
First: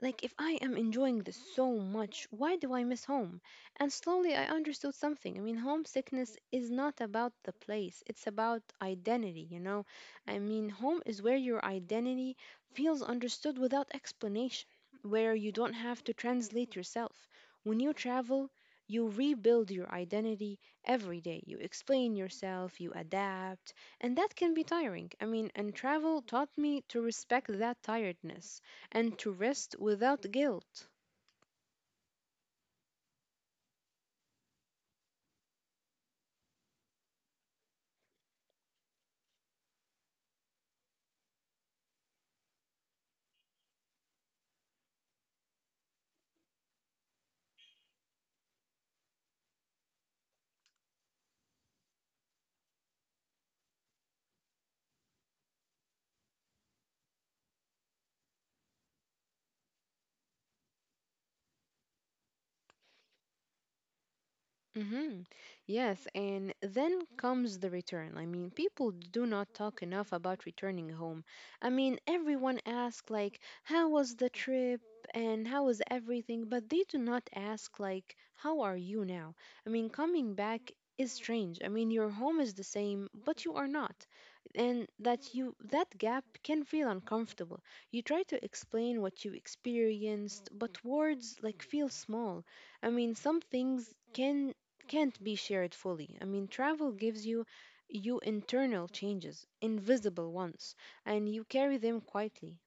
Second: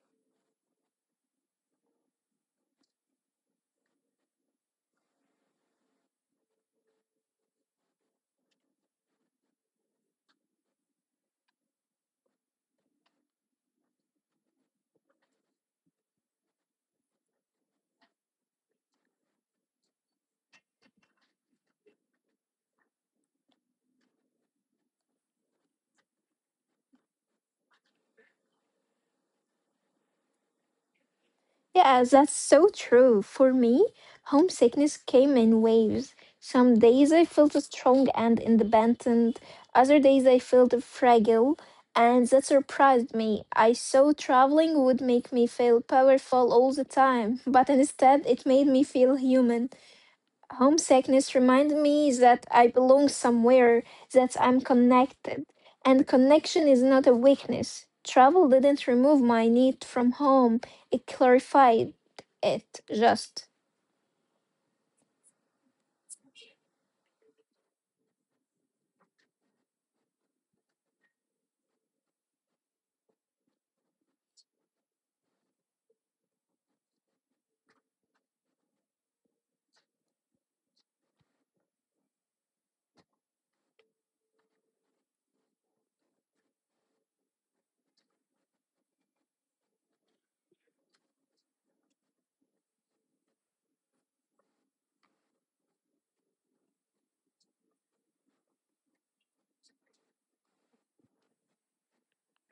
Speaker 1: if I am enjoying this so much, why do I miss home? And slowly I understood something. I mean, homesickness is not about the place, it's about identity, you know? I mean, home is where your identity feels understood without explanation, where you don't have to translate yourself. When you travel, you rebuild your identity every day. You explain yourself, you adapt, and that can be tiring. I mean, and travel taught me to respect that tiredness and to rest without guilt.
Speaker 2: Yeah, that's so true. For me, homesickness came in waves. Some days I felt strong and independent. Other days I felt fragile. And that surprised me. I thought traveling would make me feel powerful all the time, but instead it made me feel human. Homesickness reminds me that I belong somewhere, that I'm connected. And connection is not a weakness. Travel didn't remove my need from home, it clarified it just.
Speaker 1: Mm-hmm. Yes, and then comes the return. I mean, people do not talk enough about returning home. I mean, everyone asks, like, how was the trip and how was everything, but they do not ask, like, how are you now? I mean, coming back is strange. I mean, your home is the same, but you are not. And that gap can feel uncomfortable. You try to explain what you experienced, but words like feel small. I mean, some things can't be shared fully. I mean, travel gives you internal changes, invisible ones, and you carry them quietly.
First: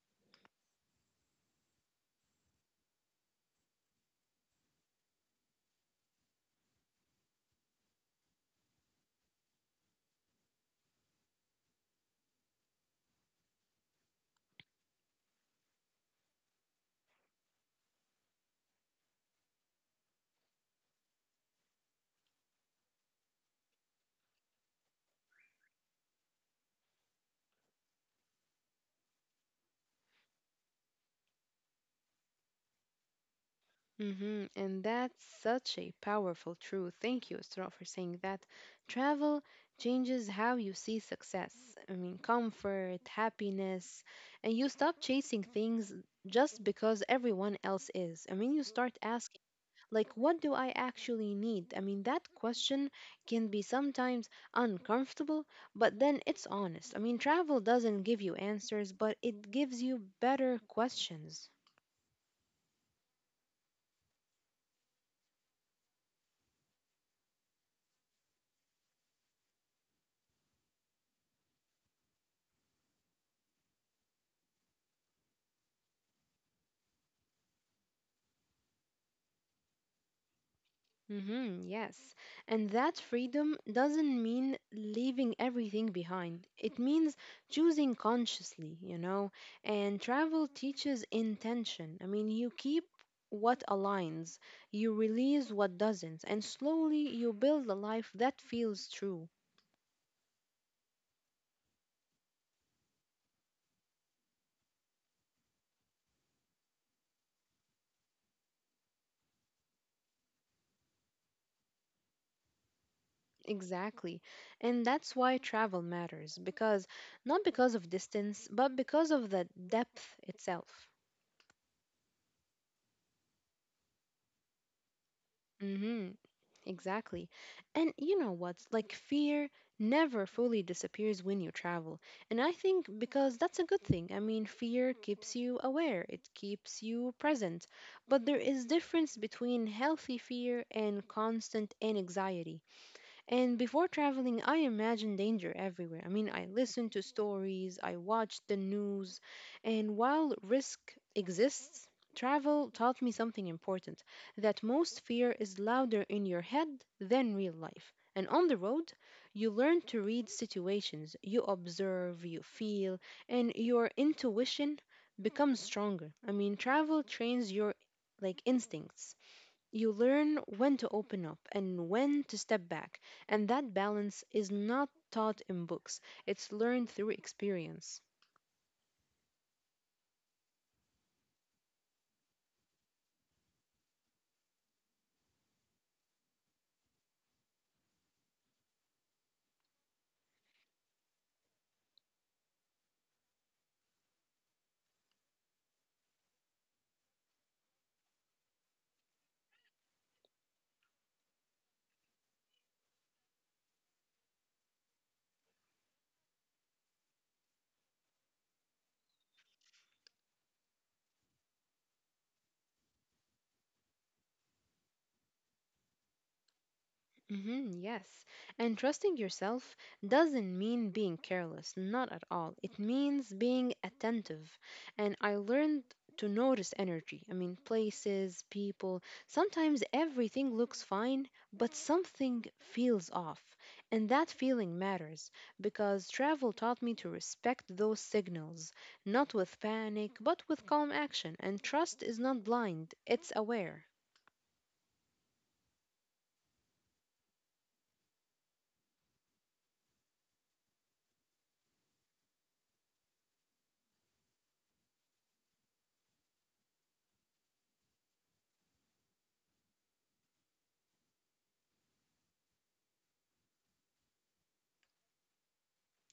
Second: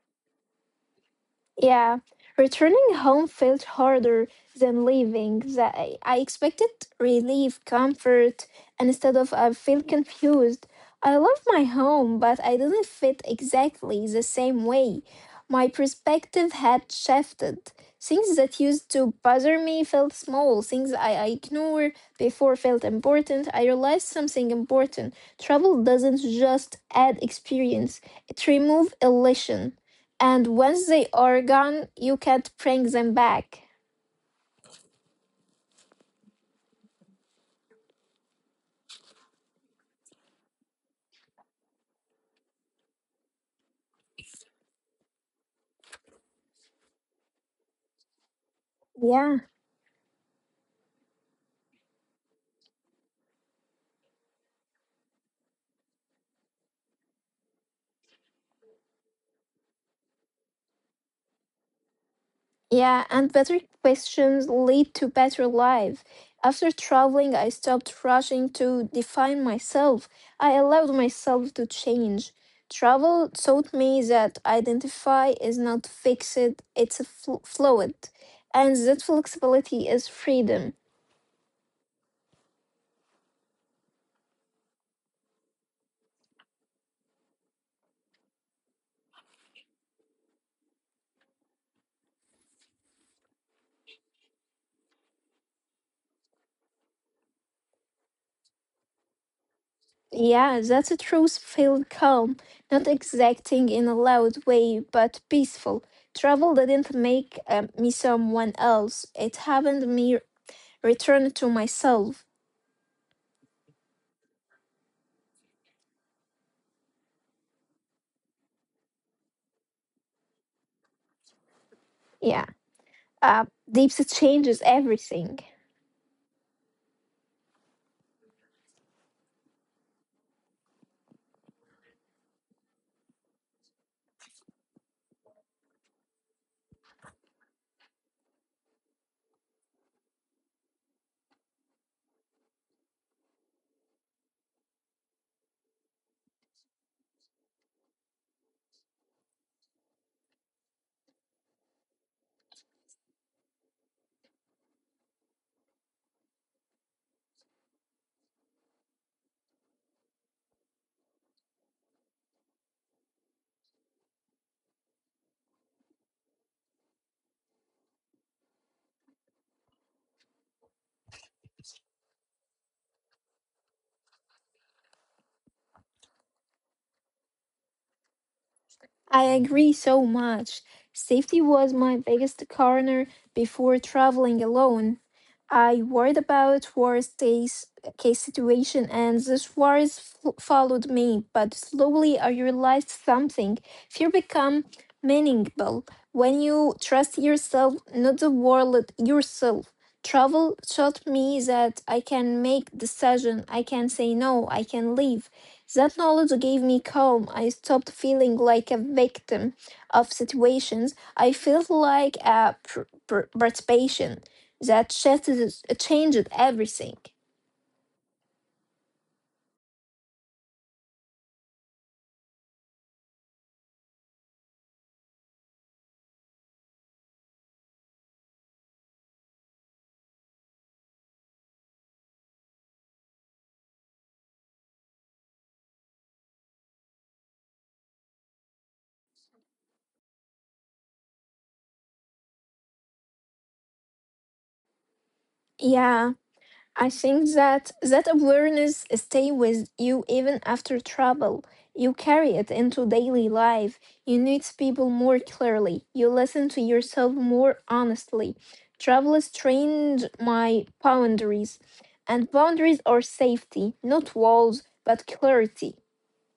Speaker 2: Yeah, returning home felt harder than leaving. The, I expected relief, comfort, and instead of I feel confused. I love my home, but I didn't fit exactly the same way. My perspective had shifted. Things that used to bother me felt small. Things I ignored before felt important. I realized something important. Travel doesn't just add experience, it removes illusion. And once they are gone, you can't bring them back.
Speaker 1: Hmm. And that's such a powerful truth. Thank you, Isra, for saying that. Travel changes how you see success. I mean, comfort, happiness, and you stop chasing things just because everyone else is. I mean, you start.
Speaker 2: Yeah.
Speaker 1: Like, what do I actually need? I mean, that question can be sometimes uncomfortable, but then it's honest. I mean, travel doesn't give you answers, but it gives you better questions.
Speaker 2: Yeah, and better questions lead to better life. After traveling, I stopped rushing to define myself. I allowed myself to change. Travel taught me that identify is not fixed, it's a fluid. And that flexibility is freedom.
Speaker 1: Mm-hmm, yes. And that freedom doesn't mean leaving everything behind. It means choosing consciously, you know. And travel teaches intention. I mean, you keep what aligns, you release what doesn't, and slowly you build a life that feels true.
Speaker 2: Yeah, that's a truth-filled calm, not exacting in a loud way, but peaceful. Travel didn't make me someone else; it happened me return to myself.
Speaker 1: Exactly. And that's why travel matters, because not because of distance, but because of the depth itself.
Speaker 2: Yeah, uh, deeps changes everything.
Speaker 1: Mm-hmm. Exactly. And you know what? Like, fear never fully disappears when you travel. And I think because that's a good thing. I mean, fear keeps you aware, it keeps you present. But there is difference between healthy fear and constant anxiety. And before traveling, I imagined danger everywhere. I mean, I listened to stories, I watched the news, and while risk exists, travel taught me something important that most fear is louder in your head than real life. And on the road, you learn to read situations, you observe, you feel, and your intuition becomes stronger. I mean, travel trains your, like, instincts. You learn when to open up and when to step back. And that balance is not taught in books, it's learned through experience.
Speaker 2: I agree so much. Safety was my biggest corner before traveling alone. I worried about worst case, case situation and this worries followed me, but slowly I realized something. Fear become meaningful when you trust yourself, not the world yourself. Travel taught me that I can make decision, I can say no, I can leave. That knowledge gave me calm. I stopped feeling like a victim of situations. I felt like a participation. That shift changed everything.
Speaker 1: Hmm, yes. And trusting yourself doesn't mean being careless, not at all. It means being attentive. And I learned to notice energy. I mean, places, people. Sometimes everything looks fine, but something feels off. And that feeling matters because travel taught me to respect those signals, not with panic, but with calm action. And trust is not blind, it's aware.
Speaker 2: Yeah. I think that awareness stay with you even after travel. You carry it into daily life. You notice people more clearly. You listen to yourself more honestly. Travel has trained my boundaries, and boundaries are safety, not walls, but clarity.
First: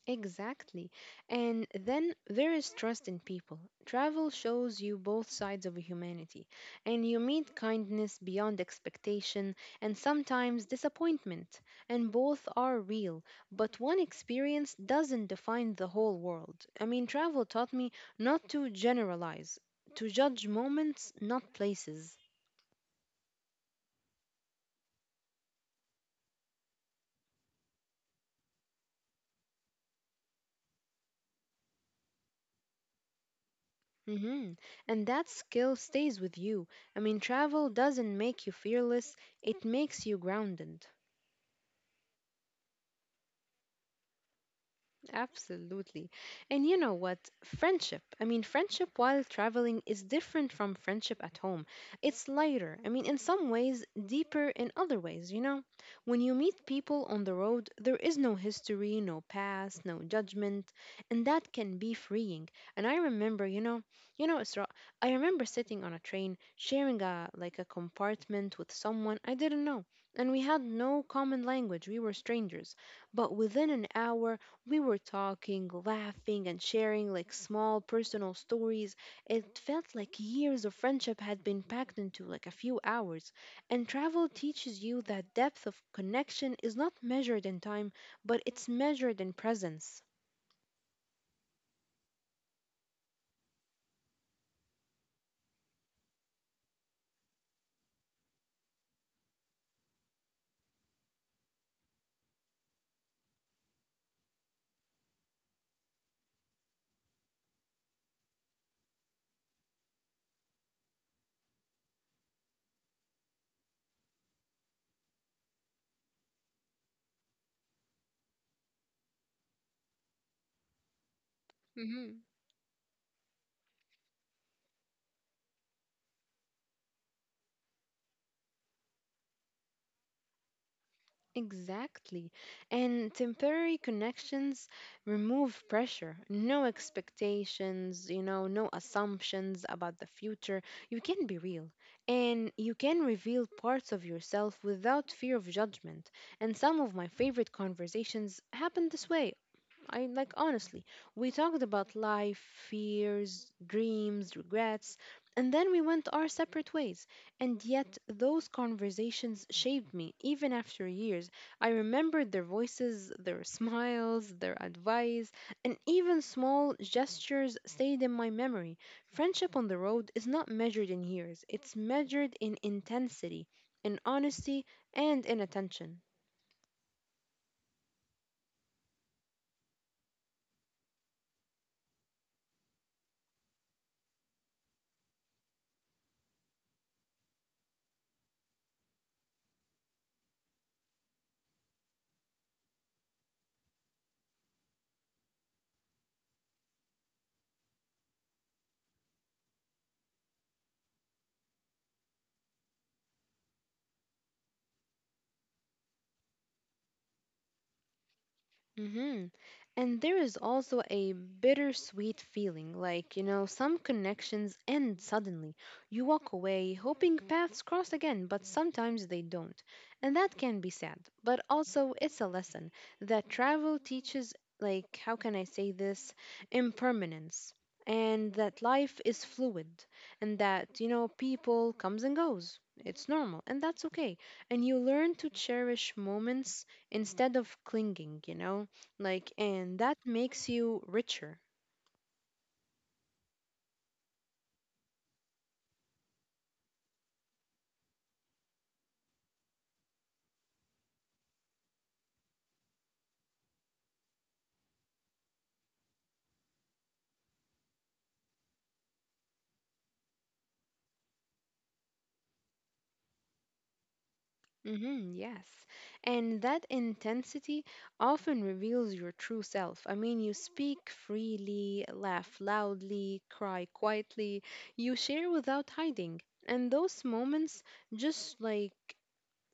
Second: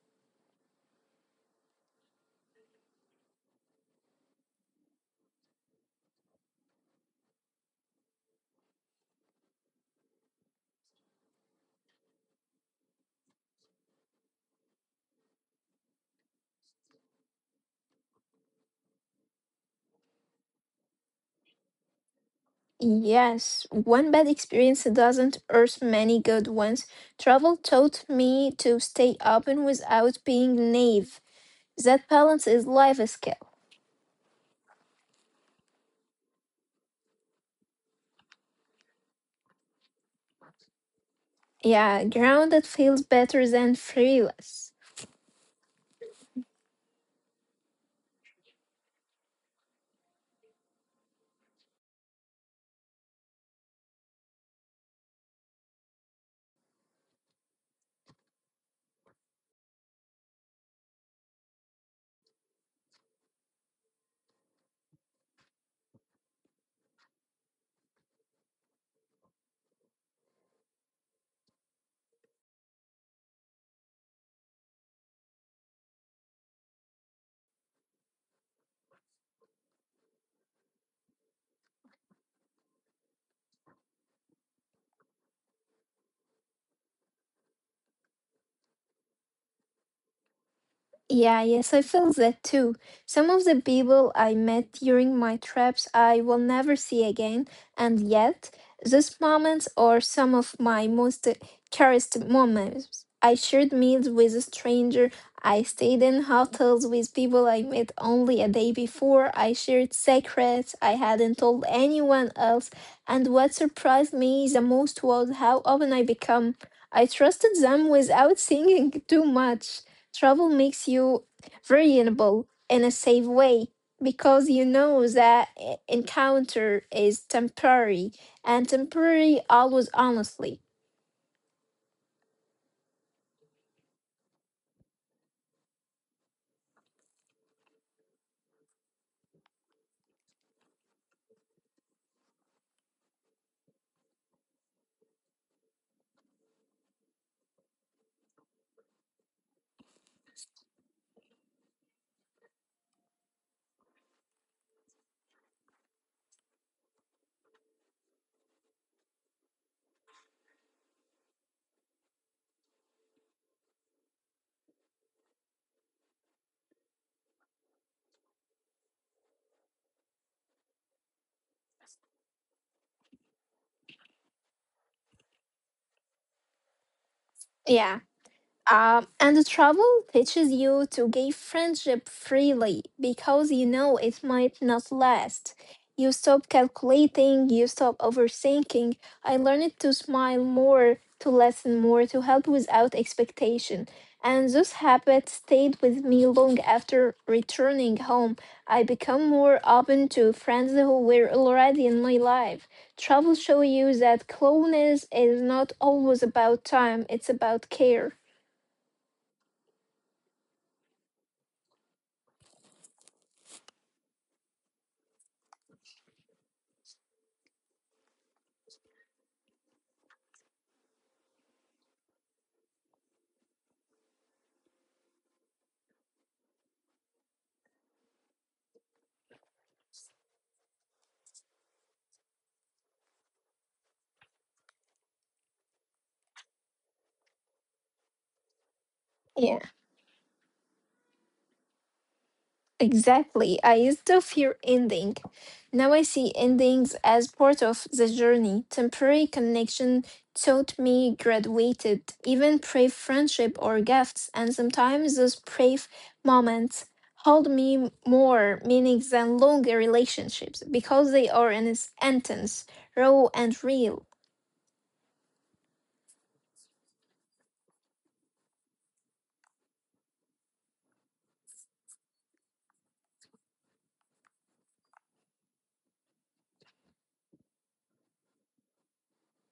Speaker 1: Exactly. And then there is trust in people. Travel shows you both sides of humanity, and you meet kindness beyond expectation and sometimes disappointment, and both are real. But one experience doesn't define the whole world. I mean, travel taught me not to generalize, to judge moments, not places.
Speaker 2: Yes, one bad experience doesn't earth many good ones. Travel taught me to stay open without being naive. That balance is life skill.
Speaker 1: Hmm. And that skill stays with you. I mean, travel doesn't make you fearless, it makes you grounded.
Speaker 2: Yeah, grounded feels better than fearless.
Speaker 1: Absolutely. And you know what? Friendship. I mean, friendship while traveling is different from friendship at home. It's lighter. I mean, in some ways, deeper in other ways, you know? When you meet people on the road, there is no history, no past, no judgment, and that can be freeing. And I remember, Isra, I remember sitting on a train, sharing a like a compartment with someone I didn't know, and we had no common language. We were strangers. But within an hour, we were talking, laughing, and sharing like small personal stories. It felt like years of friendship had been packed into like a few hours. And travel teaches you that depth of connection is not measured in time, but it's measured in presence.
Speaker 2: Yeah, yes, I feel that too. Some of the people I met during my trips I will never see again, and yet, those moments are some of my most cherished moments. I shared meals with a stranger, I stayed in hotels with people I met only a day before, I shared secrets I hadn't told anyone else, and what surprised me the most was how open I became. I trusted them without thinking too much. Travel makes you
Speaker 1: Hmm.
Speaker 2: variable in a safe way because you know that encounter is temporary and temporary always honestly.
Speaker 1: Exactly. And temporary connections remove pressure, no expectations, you know, no assumptions about the future. You can be real and you can reveal parts of yourself without fear of judgment. And some of my favorite conversations happen this way. I, like, honestly, we talked about life, fears, dreams, regrets, and then we went our separate ways. And yet, those conversations shaped me even after years. I remembered their voices, their *laughs* smiles, their advice, and even small gestures stayed in my memory. Friendship on the road is not measured in years, it's measured in intensity, in honesty, and in attention.
Speaker 2: Yeah. And travel teaches you to give friendship freely because you know it might not last. You stop calculating, you stop overthinking. I learned to smile more, to listen more, to help without expectation. And this habit stayed with me long after returning home. I become more open to friends who were already in my life. Travel show you that closeness is not always about time, it's about care.
Speaker 1: Mm-hmm. And there is also a bittersweet feeling, like, some connections end suddenly. You walk away hoping paths cross again, but sometimes they don't. And that can be sad, but also it's a lesson that travel teaches, like, how can I say this? Impermanence. And that life is fluid, and that people comes and goes. It's normal, and that's okay. And you learn to cherish moments instead of clinging, you know? Like,
Speaker 2: Yeah,
Speaker 1: and that makes you richer.
Speaker 2: exactly. I used to fear ending. Now I see endings as part of the journey. Temporary connection taught me graduated, even brave friendship or gifts, and sometimes those brave moments hold me more meaning than longer relationships because they are intense, raw, and real.
Speaker 1: Mm hmm yes. And that intensity often reveals your true self. I mean, you speak freely, laugh loudly, cry quietly. You share without hiding, and those moments, just like,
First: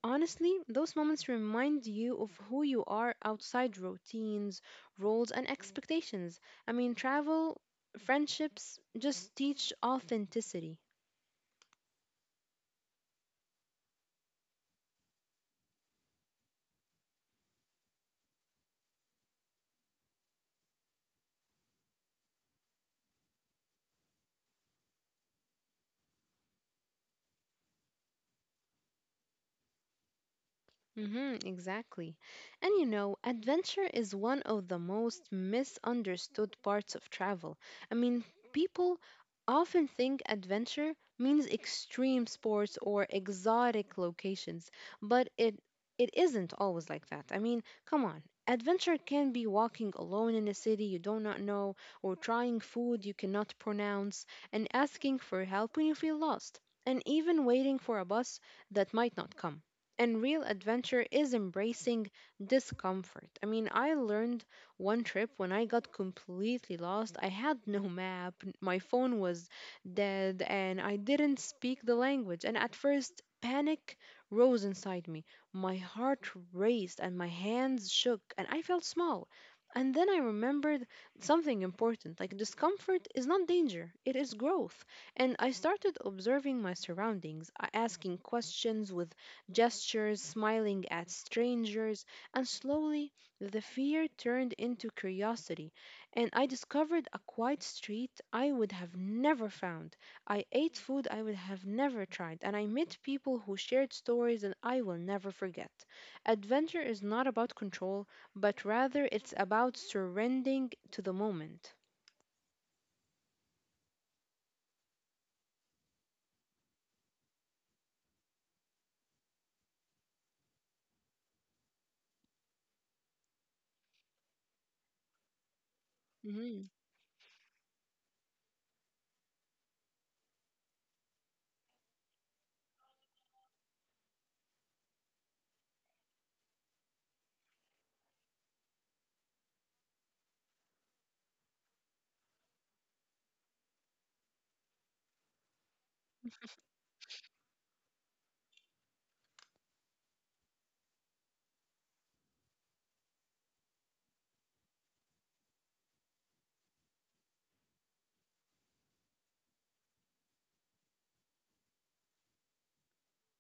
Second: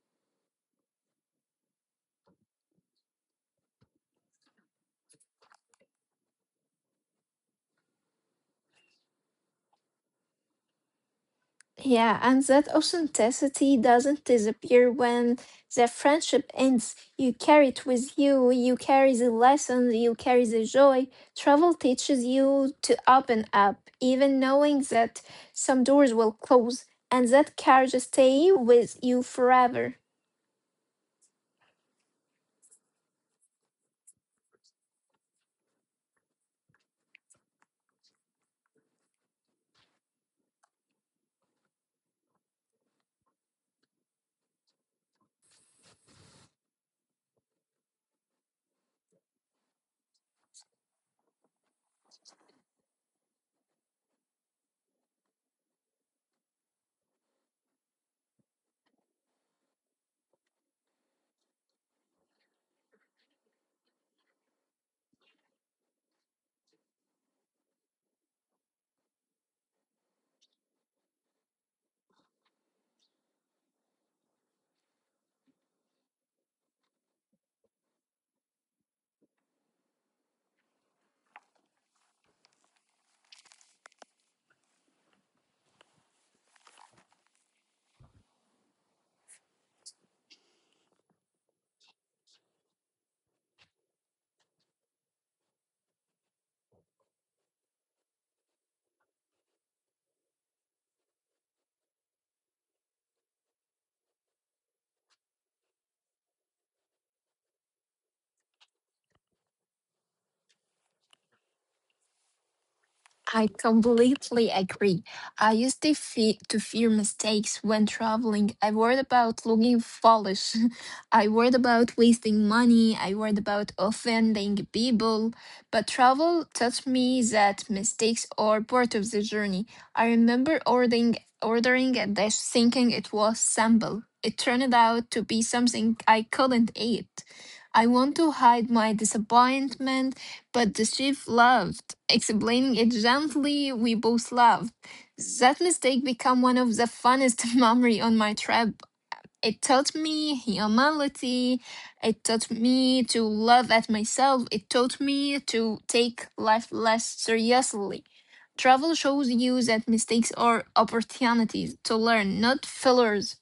Speaker 1: honestly, those moments remind you of who you are outside routines, roles, and expectations. I mean, travel friendships just teach authenticity.
Speaker 2: Yeah, and that authenticity doesn't disappear when the friendship ends. You carry it with you, you carry the lessons, you carry the joy. Travel teaches you to open up, even knowing that some doors will close, and that courage stay with you forever.
Speaker 1: Mm-hmm, exactly. And adventure is one of the most misunderstood parts of travel. I mean, people often think adventure means extreme sports or exotic locations, but it isn't always like that. I mean, come on. Adventure can be walking alone in a city you do not know, or trying food you cannot pronounce, and asking for help when you feel lost, and even waiting for a bus that might not come. And real adventure is embracing discomfort. I mean, I learned one trip when I got completely lost. I had no *laughs* map, my phone was dead, and I didn't speak the language. And at first, panic rose inside me. My heart raced and my hands shook, and I felt small. And then I remembered something important like, discomfort is not danger, it is growth. And I started observing my surroundings, asking questions with gestures, smiling at strangers, and slowly the fear turned into curiosity, and I discovered a quiet street I would have never found. I ate food I would have never tried, and I met people who shared stories that I will never forget. Adventure is not about control, but rather it's about surrendering to the moment.
Speaker 2: I completely agree. I used to, to fear mistakes when traveling. I worried about looking foolish. *laughs* I worried about wasting money. I worried about offending people. But travel
Speaker 1: Mhm.
Speaker 2: taught me that mistakes are part of the journey. I remember ordering a dish thinking it was simple. It turned out to be something I couldn't eat. I want to hide my disappointment but the chief laughed, explaining it gently. We both laughed. That mistake became one of the funnest *laughs* memory on my trip. It taught me humility. It taught me to love at myself. It taught me to take life less seriously. Travel shows you that mistakes are opportunities to learn, not failures.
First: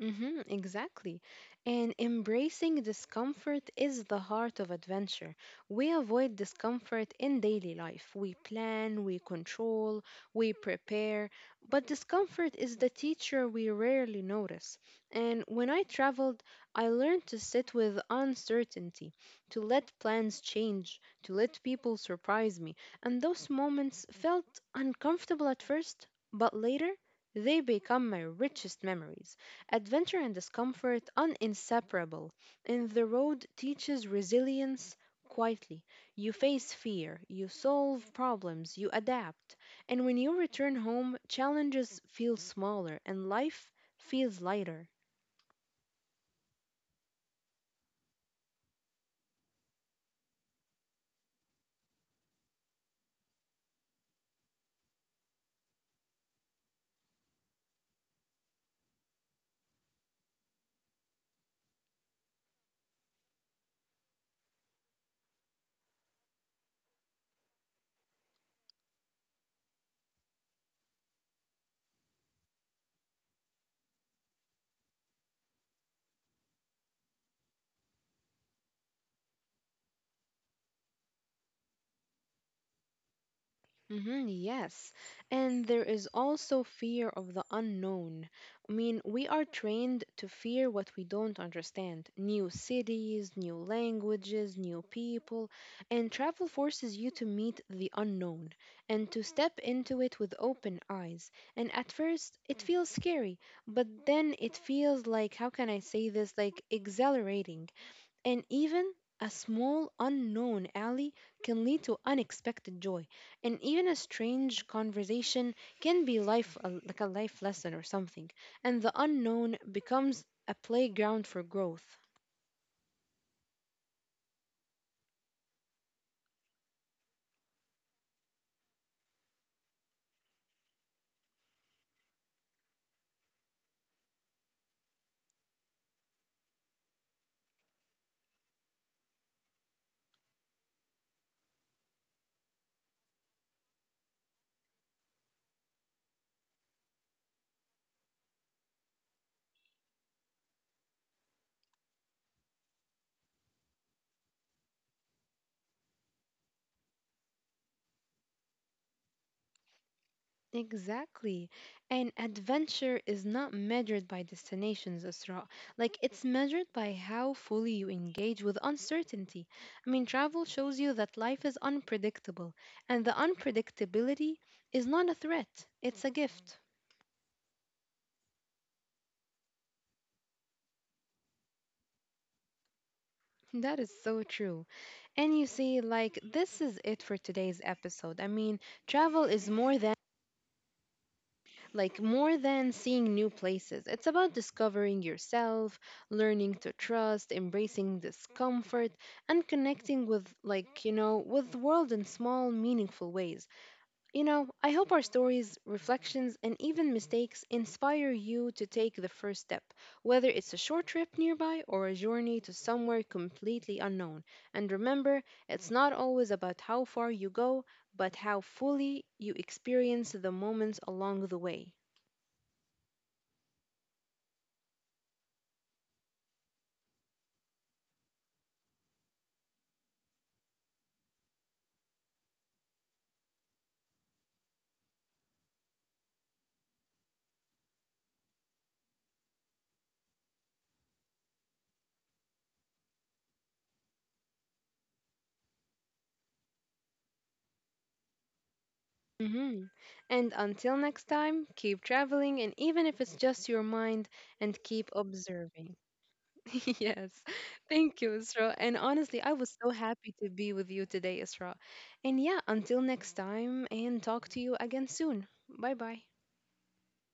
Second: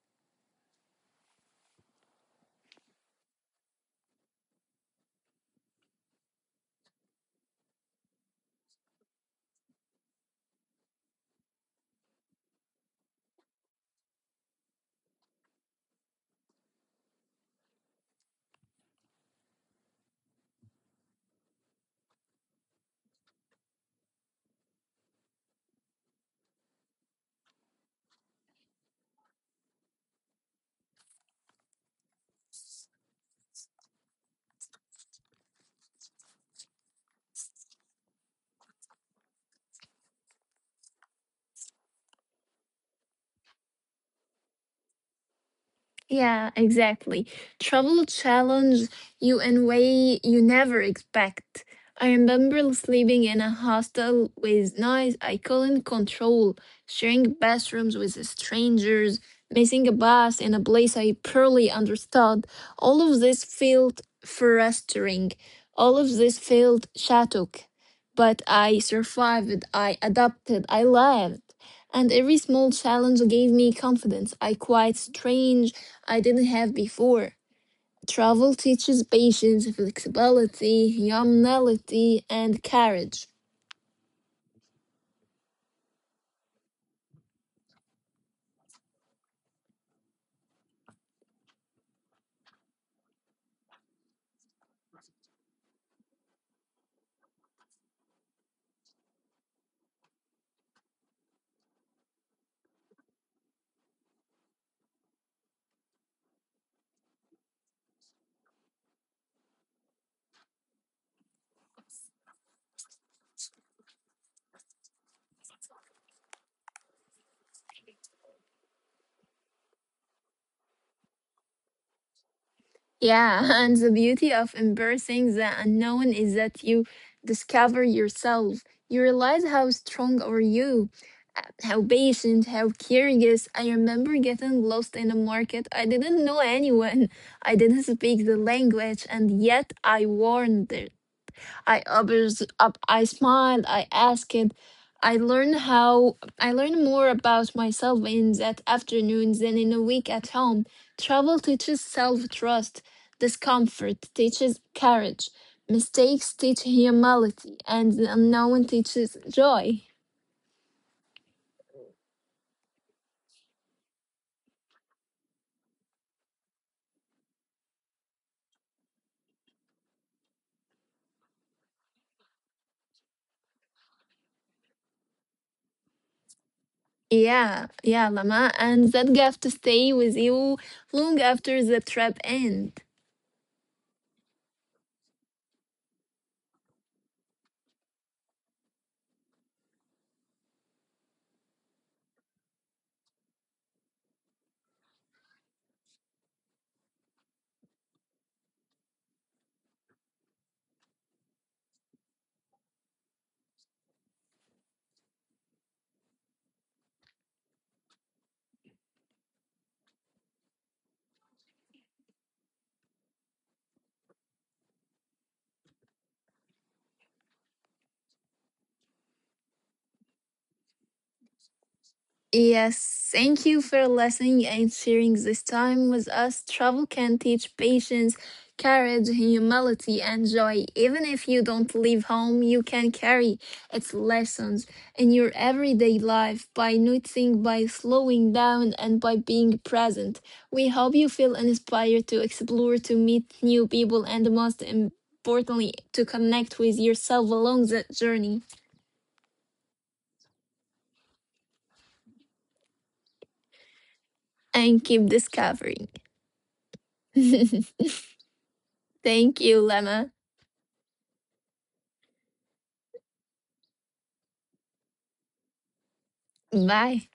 Speaker 1: Mm-hmm, exactly. And embracing discomfort is the heart of adventure. We avoid discomfort in daily life. We plan, we control, we prepare, but discomfort is the teacher we rarely notice. And when I traveled, I learned to sit with uncertainty, to let plans change, to let people surprise me. And those moments felt uncomfortable at first, but later they become my richest memories. Adventure and discomfort uninseparable. And the road teaches resilience quietly. You face fear, you solve problems, you adapt. And when you return home, challenges feel smaller and life feels lighter.
Speaker 2: Yeah, exactly. Travel challenge you in way you never expect. I remember sleeping in a hostel with noise I couldn't control, sharing bathrooms with strangers, missing a bus in a place I poorly understood. All of this felt frustrating. All of this felt shattered. But I survived, I adapted, I lived. And every small challenge gave me confidence. I quite strange I didn't have before. Travel teaches patience, flexibility, humility, and courage.
Speaker 1: Mm-hmm, yes. And there is also fear of the unknown. I mean, we are trained to fear what we don't understand, new cities, new languages, new people. And travel forces you to meet the unknown and to step into it with open eyes. And at first, it feels scary, but then it feels like, how can I say this? Like exhilarating and even a small unknown alley can lead to unexpected joy. And even a strange conversation can be life like a life lesson or something. And the unknown becomes a playground for growth.
Speaker 2: Yeah, *laughs* and the beauty of embracing the unknown is that you discover yourself. You realize how strong are you, how patient, how curious. I remember getting lost in a market. I didn't know anyone. I didn't speak the language, and yet I warned there. I obvious up, I smiled, I asked, I learned more about myself in that afternoon than in a week at home. Travel teaches self trust, discomfort teaches courage, mistakes teach humility, and the unknown teaches joy.
Speaker 1: Exactly. And adventure is not measured by destinations, Asra. Like, it's measured by how fully you engage with uncertainty. I mean, travel shows you that life is unpredictable, and the unpredictability is not a threat, it's a gift.
Speaker 2: Yeah, yeah, Lama, and that gift to stay with you long after the trip ends.
Speaker 1: That is so true. And you see, like, this is it for today's episode. I mean, travel is more than seeing new places. It's about discovering yourself, learning to trust, embracing discomfort, and connecting with, like, with the world in small, meaningful ways. I hope our stories, reflections, and even mistakes inspire you to take the first step, whether it's a short trip nearby or a journey to somewhere completely unknown. And remember, it's not always about how far you go, but how fully you experience the moments along the way.
Speaker 2: Yes, thank you for listening and sharing this time with us. Travel can teach patience, courage, humility, and joy. Even if you don't leave home, you can carry its lessons in your everyday life by noticing, by slowing down, and by being present. We hope you feel inspired to explore, to meet new people, and most importantly, to connect with yourself along the journey
Speaker 1: Mhm. And until next time, keep traveling, and even if it's just your mind, and
Speaker 2: and
Speaker 1: keep
Speaker 2: keep
Speaker 1: observing.
Speaker 2: discovering.
Speaker 1: *laughs* Yes.
Speaker 2: *laughs*
Speaker 1: Thank you, Isra. And honestly, I
Speaker 2: Thank
Speaker 1: was
Speaker 2: you,
Speaker 1: so happy
Speaker 2: Lema.
Speaker 1: to be with you today, Isra. And yeah, until next time, and talk to you again soon. Bye bye.
Speaker 2: Bye.